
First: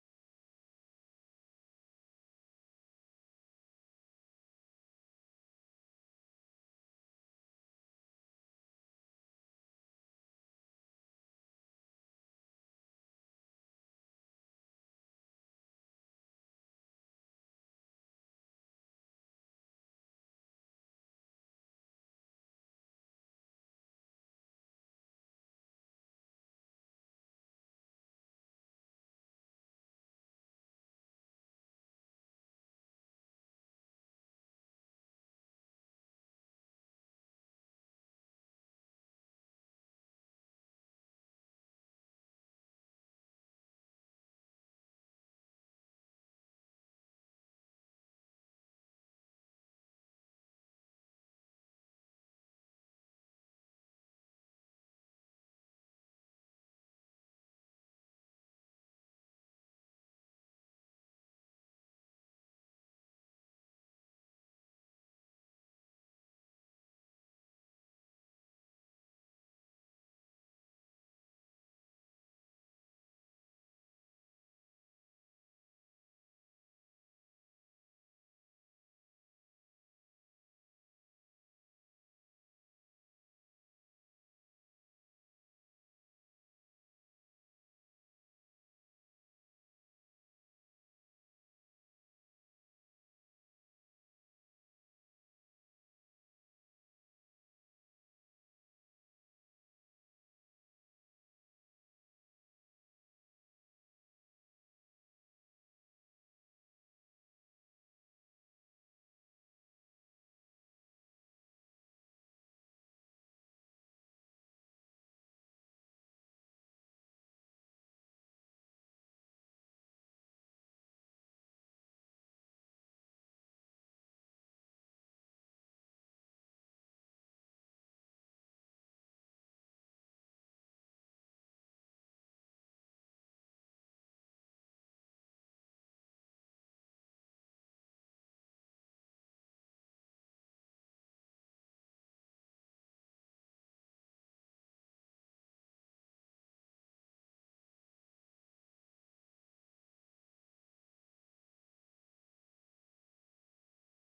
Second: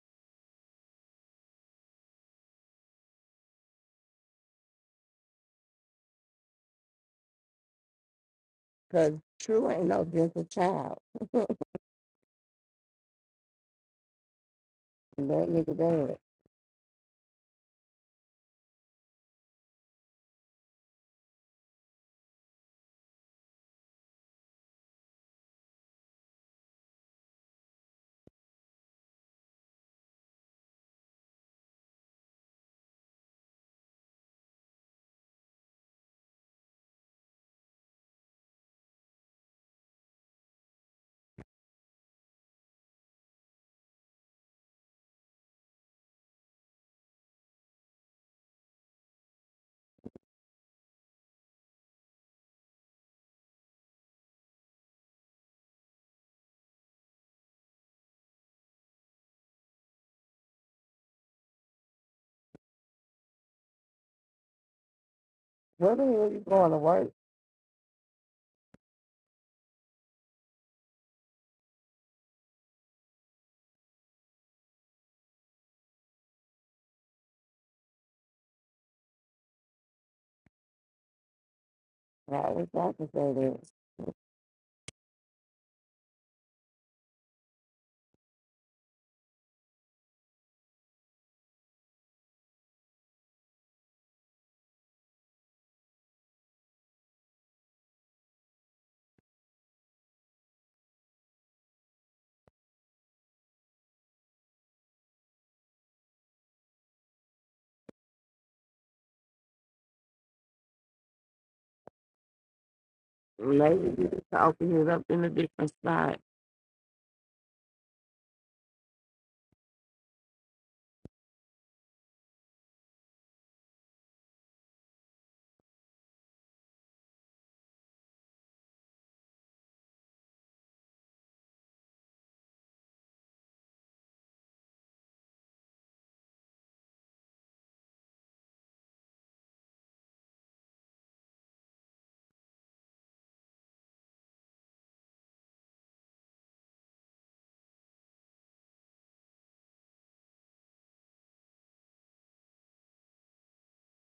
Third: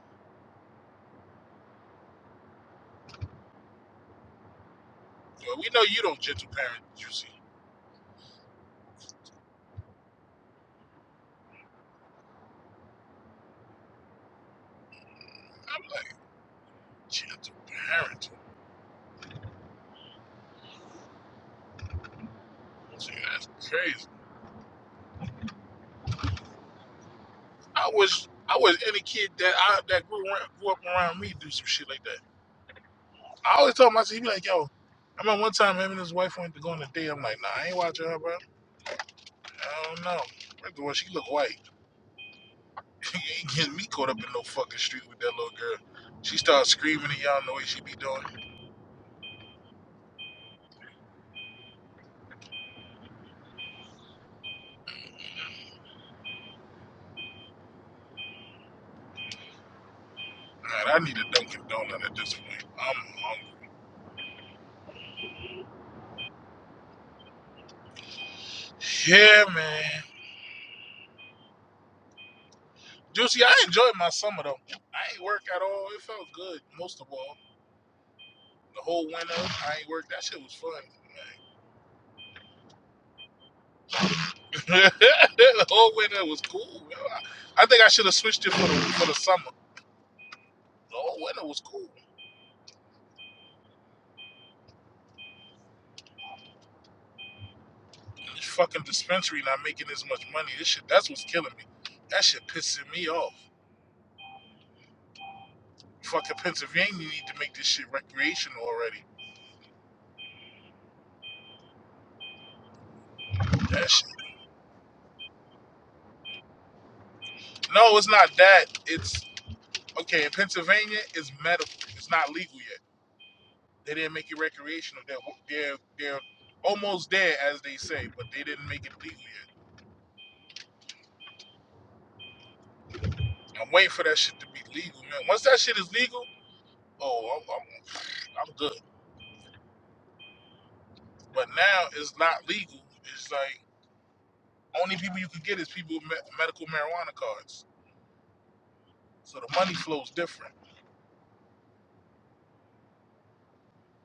Speaker 1: Well, we know you don't gentle parent, you see.
Speaker 2: Cause True ain't no gentle child. <laughs> that nigga
Speaker 1: I'm like,
Speaker 2: dead.
Speaker 1: gentle parenting? See, that's crazy. I wish I wish any kid that I that grew, around, grew up around me do some shit like that. I always tell myself, he be like, yo, I remember one time him and his wife went to go on a date. I'm like, nah, I ain't watching her, bro. I don't know. First of all, she look white. <laughs> you ain't getting me caught up in no fucking street with that little girl. She starts screaming and y'all know what she be doing. Man, I need a Dunkin' Donut at this point. I'm hungry.
Speaker 2: Where the hell you going to work?
Speaker 1: Yeah, man. Juicy, I enjoyed my summer though. I ain't work at all. It felt good, most of all. The whole winter, I ain't work. That shit was fun,
Speaker 2: I wish I could say that.
Speaker 1: man. <laughs> the whole winter was cool. I I think I should have switched it for the for the summer. The whole winter was cool. This fucking dispensary not making as much money. This shit, that's what's killing me. That shit pissing me off. Fucking Pennsylvania need to make this shit recreational already. That
Speaker 2: Maybe
Speaker 1: shit.
Speaker 2: you just open it up in a different spot.
Speaker 1: No, it's not that. It's Okay, in Pennsylvania, it's medical. It's not legal yet. They didn't make it recreational. They're they're they're almost there, as they say, but they didn't make it legal yet. I'm waiting for that shit to be legal, man. Once that shit is legal, oh, I'm I'm, I'm good. But now it's not legal. It's like only people you can get is people with me- medical marijuana cards. So the money flows different.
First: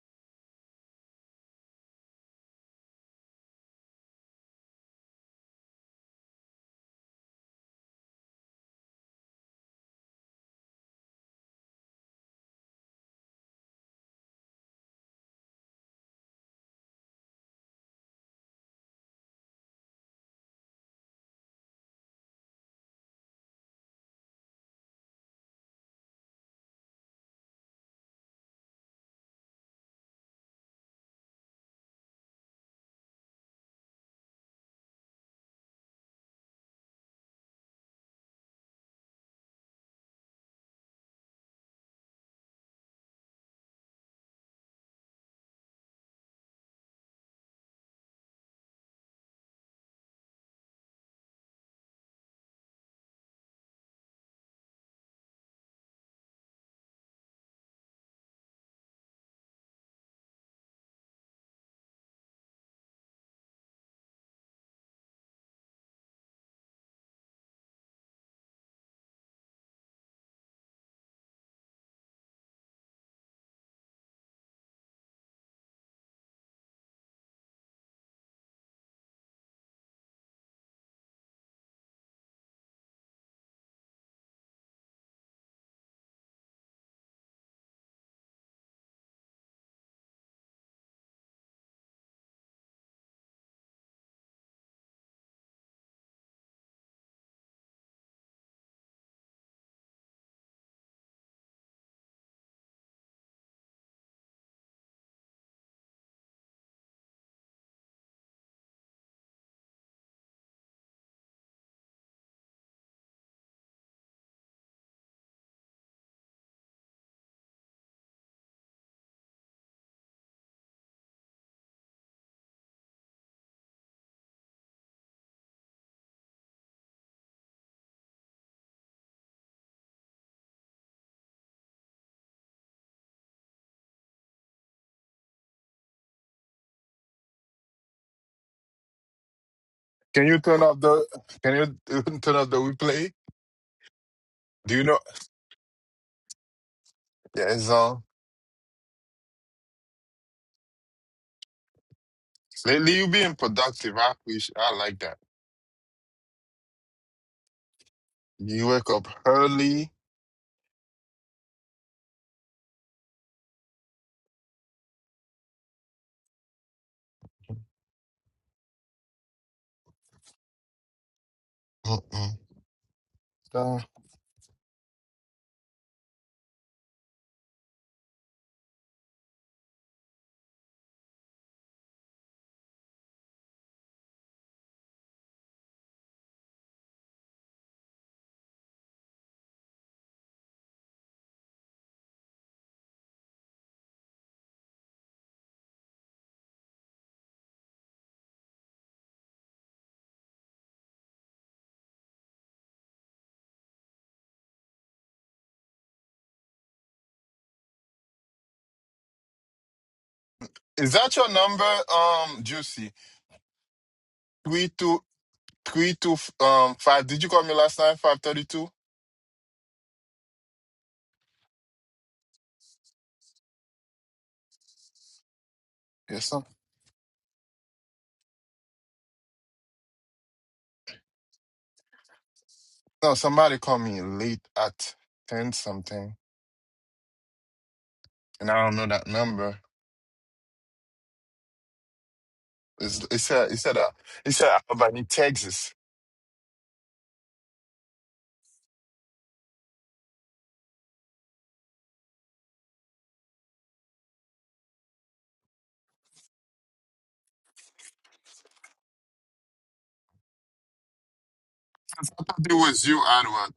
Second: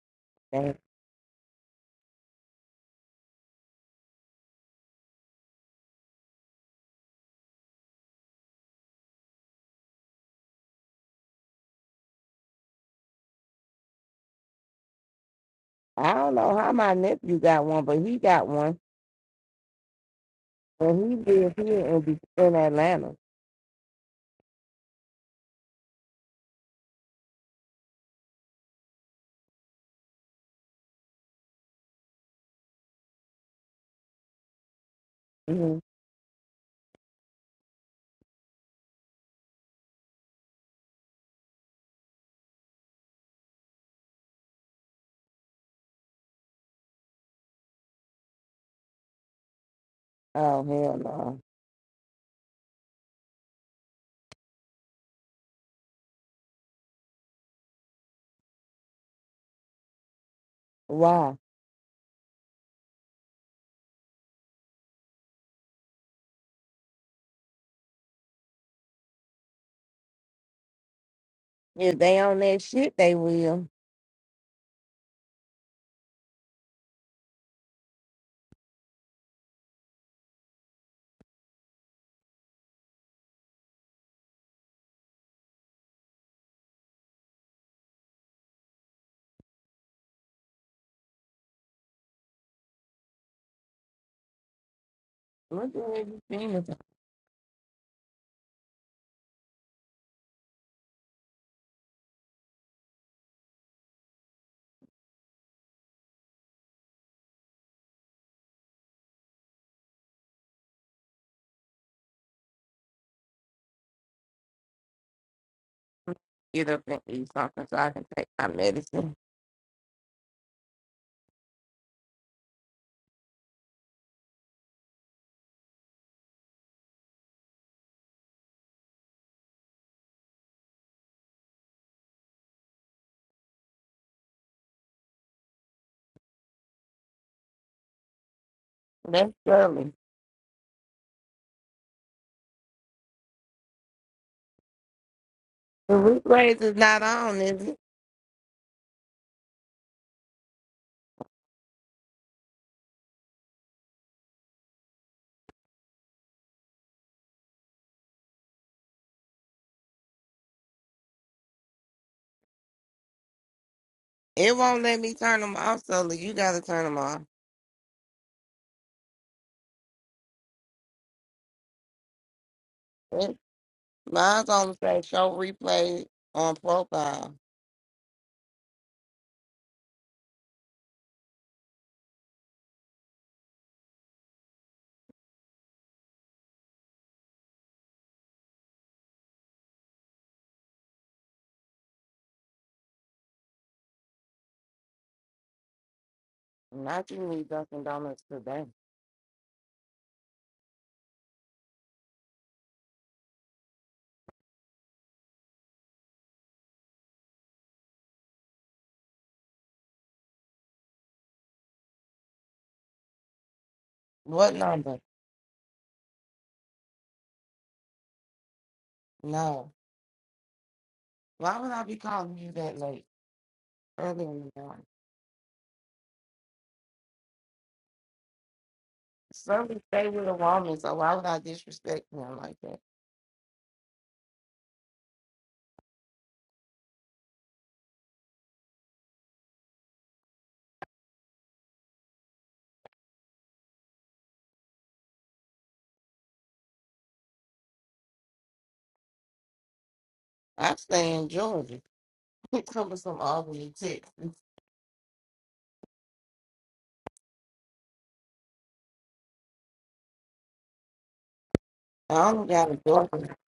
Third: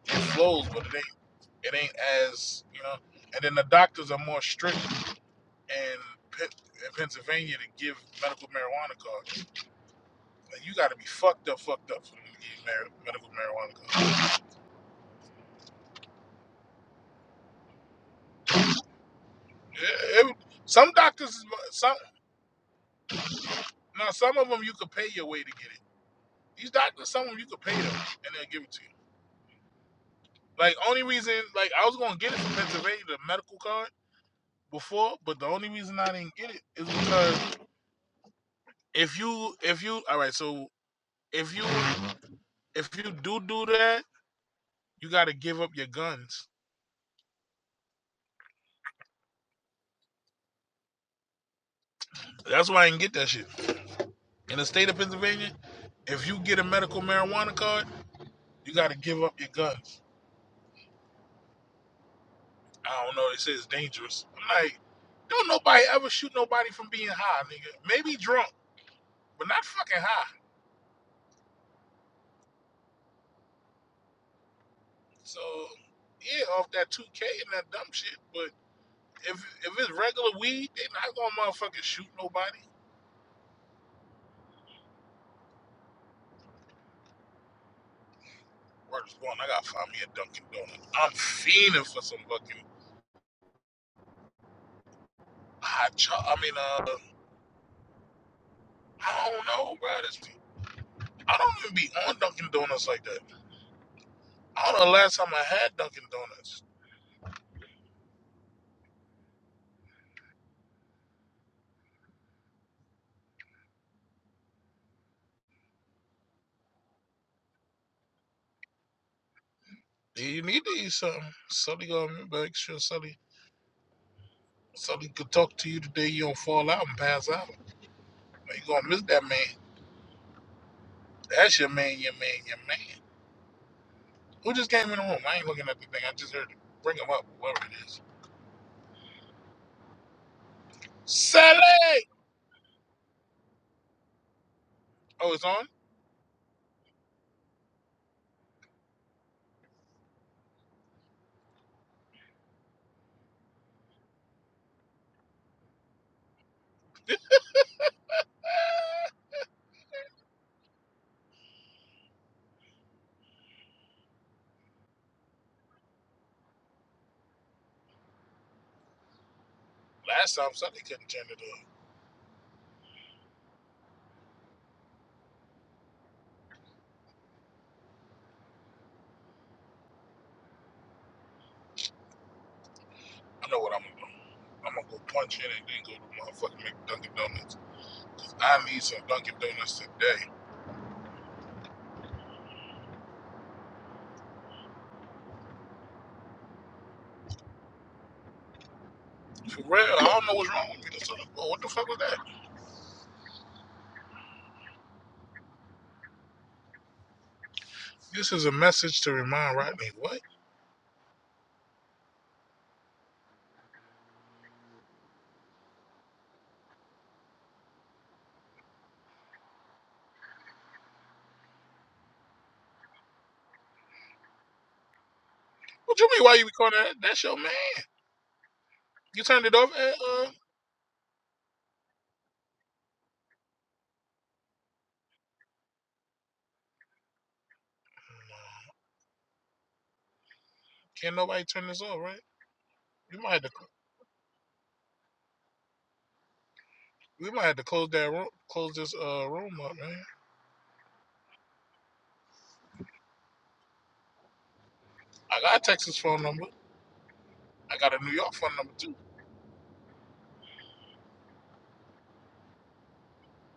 Speaker 1: It flows,
Speaker 2: Damn.
Speaker 1: but it ain't it ain't as you know. And then the doctors are more strict in, Pen- in Pennsylvania to give medical marijuana cards. But you got to be fucked up, fucked up for them to give you mar- medical marijuana. card.
Speaker 2: I don't know how my nephew got one, but he got one.
Speaker 1: It- it- some
Speaker 2: Well, he
Speaker 1: doctors,
Speaker 2: live here
Speaker 1: some
Speaker 2: in, Be- in Atlanta.
Speaker 1: now some of them you could pay your way to get it. These doctors, some of them you could pay them and they'll give it to you. Like only reason, like I was gonna get it from Pennsylvania, the medical card before, but the only
Speaker 2: hmm
Speaker 1: reason I didn't get it is because if you, if you, all right, so if you, if you do do that, you got to give up your guns.
Speaker 2: Oh, hell no.
Speaker 1: That's why I didn't get that shit in the state of Pennsylvania. If you get a medical marijuana card You got to give up your guns.
Speaker 2: Why?
Speaker 1: I don't know. They say it's dangerous. I'm like, don't nobody ever shoot nobody from being high, nigga. Maybe drunk, but not fucking high.
Speaker 2: If they on that shit, they will.
Speaker 1: So yeah, off that 2K and that dumb shit. But if if it's regular weed, they not gonna motherfucking shoot nobody. Where's going? I gotta find me a Dunkin' Donuts. I'm fiending for some fucking
Speaker 2: Look
Speaker 1: hot
Speaker 2: at
Speaker 1: chocolate. I mean,
Speaker 2: everything if I
Speaker 1: uh, I don't know, bro. This I don't even be on Dunkin' Donuts like that. I don't know the last time I had Dunkin' Donuts.
Speaker 2: get up and eat something so I can take my medicine.
Speaker 1: Yeah, you need to eat something. Sully gonna remember, make sure Sully Sully could talk to you today. You don't fall out and pass out. You gonna miss that man. That's your man, your man, your man. Who just came in the room? I ain't looking at the thing. I just heard it. Bring him up, whoever it is.
Speaker 2: That's early.
Speaker 3: Can you turn up the
Speaker 1: Sully.
Speaker 3: can you <laughs> turn up the replay? Do you know
Speaker 1: Oh, it's on.
Speaker 2: The replays is not on,
Speaker 3: yeah,
Speaker 2: is
Speaker 3: it's
Speaker 2: it?
Speaker 3: on. Lately you being productive. I appreciate I like that. You wake up early.
Speaker 2: It won't let me turn them off, so look, you gotta turn them off.
Speaker 1: Last time Sully couldn't turn it up.
Speaker 3: Mm-mm.
Speaker 2: It-
Speaker 3: Uh,
Speaker 2: Mine's on say show replay on profile.
Speaker 1: I know what I'm gonna do. I'm gonna go punch in and then go to motherfucking make Dunkin' Donuts. I need some Dunkin' Donuts today.
Speaker 2: Not you need Dunkin' Donuts today.
Speaker 1: For real, I don't know what's wrong with me. This other- oh, What the fuck was that? This is a message to remind Rodney. What?
Speaker 3: Is that your number, um, Juicy?
Speaker 2: What
Speaker 3: Three
Speaker 2: number?
Speaker 3: two three two f- um five. Did you call me last time? Five thirty two?
Speaker 2: No. Why would I be calling you that late? Early in the morning.
Speaker 1: What you mean?
Speaker 3: Yes,
Speaker 1: Why
Speaker 3: sir.
Speaker 1: you be calling that? That's your man. You turned it
Speaker 2: Some
Speaker 1: off. At,
Speaker 2: stay with
Speaker 1: uh,
Speaker 2: a woman, so why would I disrespect them like that?
Speaker 3: No, somebody called me late at ten something, and I don't know that number.
Speaker 1: can't nobody turn this off, right?
Speaker 3: It's, it
Speaker 1: You might have to.
Speaker 3: said it said uh, it said Albany, Texas.
Speaker 1: We might have to close that room. Close this uh room up, man.
Speaker 2: I stay in Georgia. <laughs> Come with some Albany, Texas.
Speaker 1: I got a Texas phone number. I got a New York phone number too.
Speaker 2: I don't
Speaker 3: It
Speaker 2: got a
Speaker 3: was you,
Speaker 2: Georgia.
Speaker 3: Edward.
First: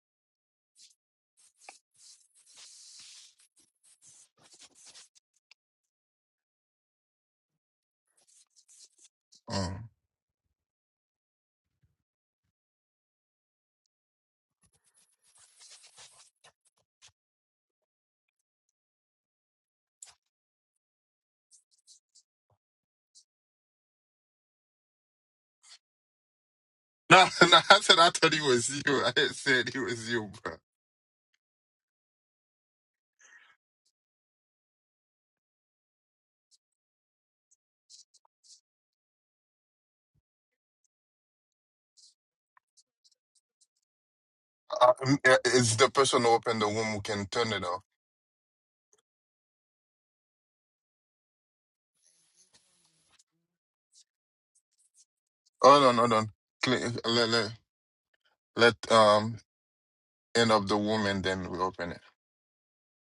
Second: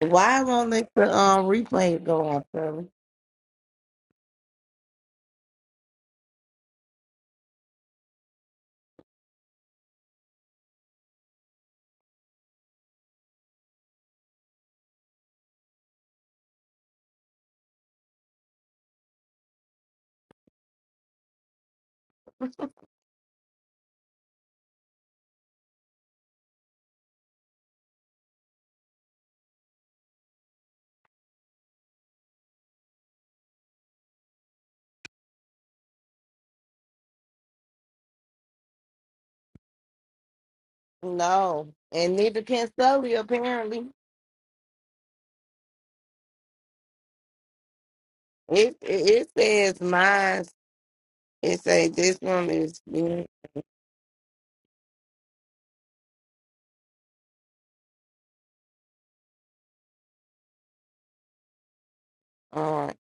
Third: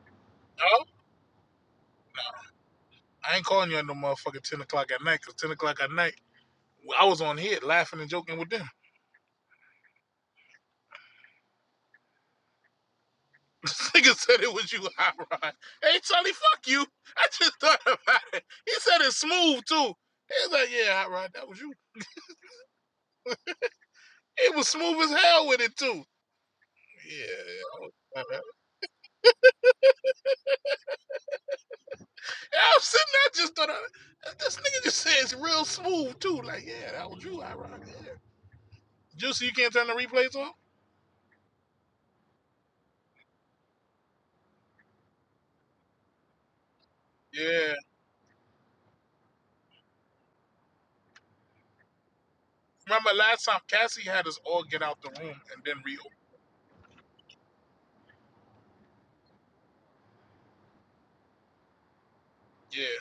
Speaker 2: Why won't
Speaker 1: No,
Speaker 2: let the um replay go on, Sully?
Speaker 1: I ain't calling you at no motherfucking ten o'clock at night. Cause ten o'clock at night, I was on here laughing and joking with them. <laughs>
Speaker 3: Mm.
Speaker 1: This Nigga said it was you, hot rod. Hey, Charlie, fuck you. I just thought about it. He said it's smooth too. He was like, yeah, hot rod, that was you. It was smooth as hell with it too. Yeah.
Speaker 3: No, <laughs> no, I
Speaker 1: Uh-huh.
Speaker 3: said I thought
Speaker 1: Yeah,
Speaker 3: he was you. I said he was you, bro.
Speaker 1: Yeah, I'm sitting there just thought I, this nigga just says real smooth too. Like, yeah, that was you, ironic. Yeah. Juicy, you can't turn the replays off?
Speaker 2: No, and neither can Sully. Apparently,
Speaker 3: Uh, it's the person who opened the womb who can turn it
Speaker 1: Yeah.
Speaker 3: off.
Speaker 2: it it, it says mine. It say this one is
Speaker 1: Remember
Speaker 2: being
Speaker 1: last time Cassie had us all get out the room and then
Speaker 3: Hold on,
Speaker 1: reopen.
Speaker 3: hold on. Cle- Let, let, let um end up the womb and then we open it.
Speaker 2: on.
Speaker 1: Yeah.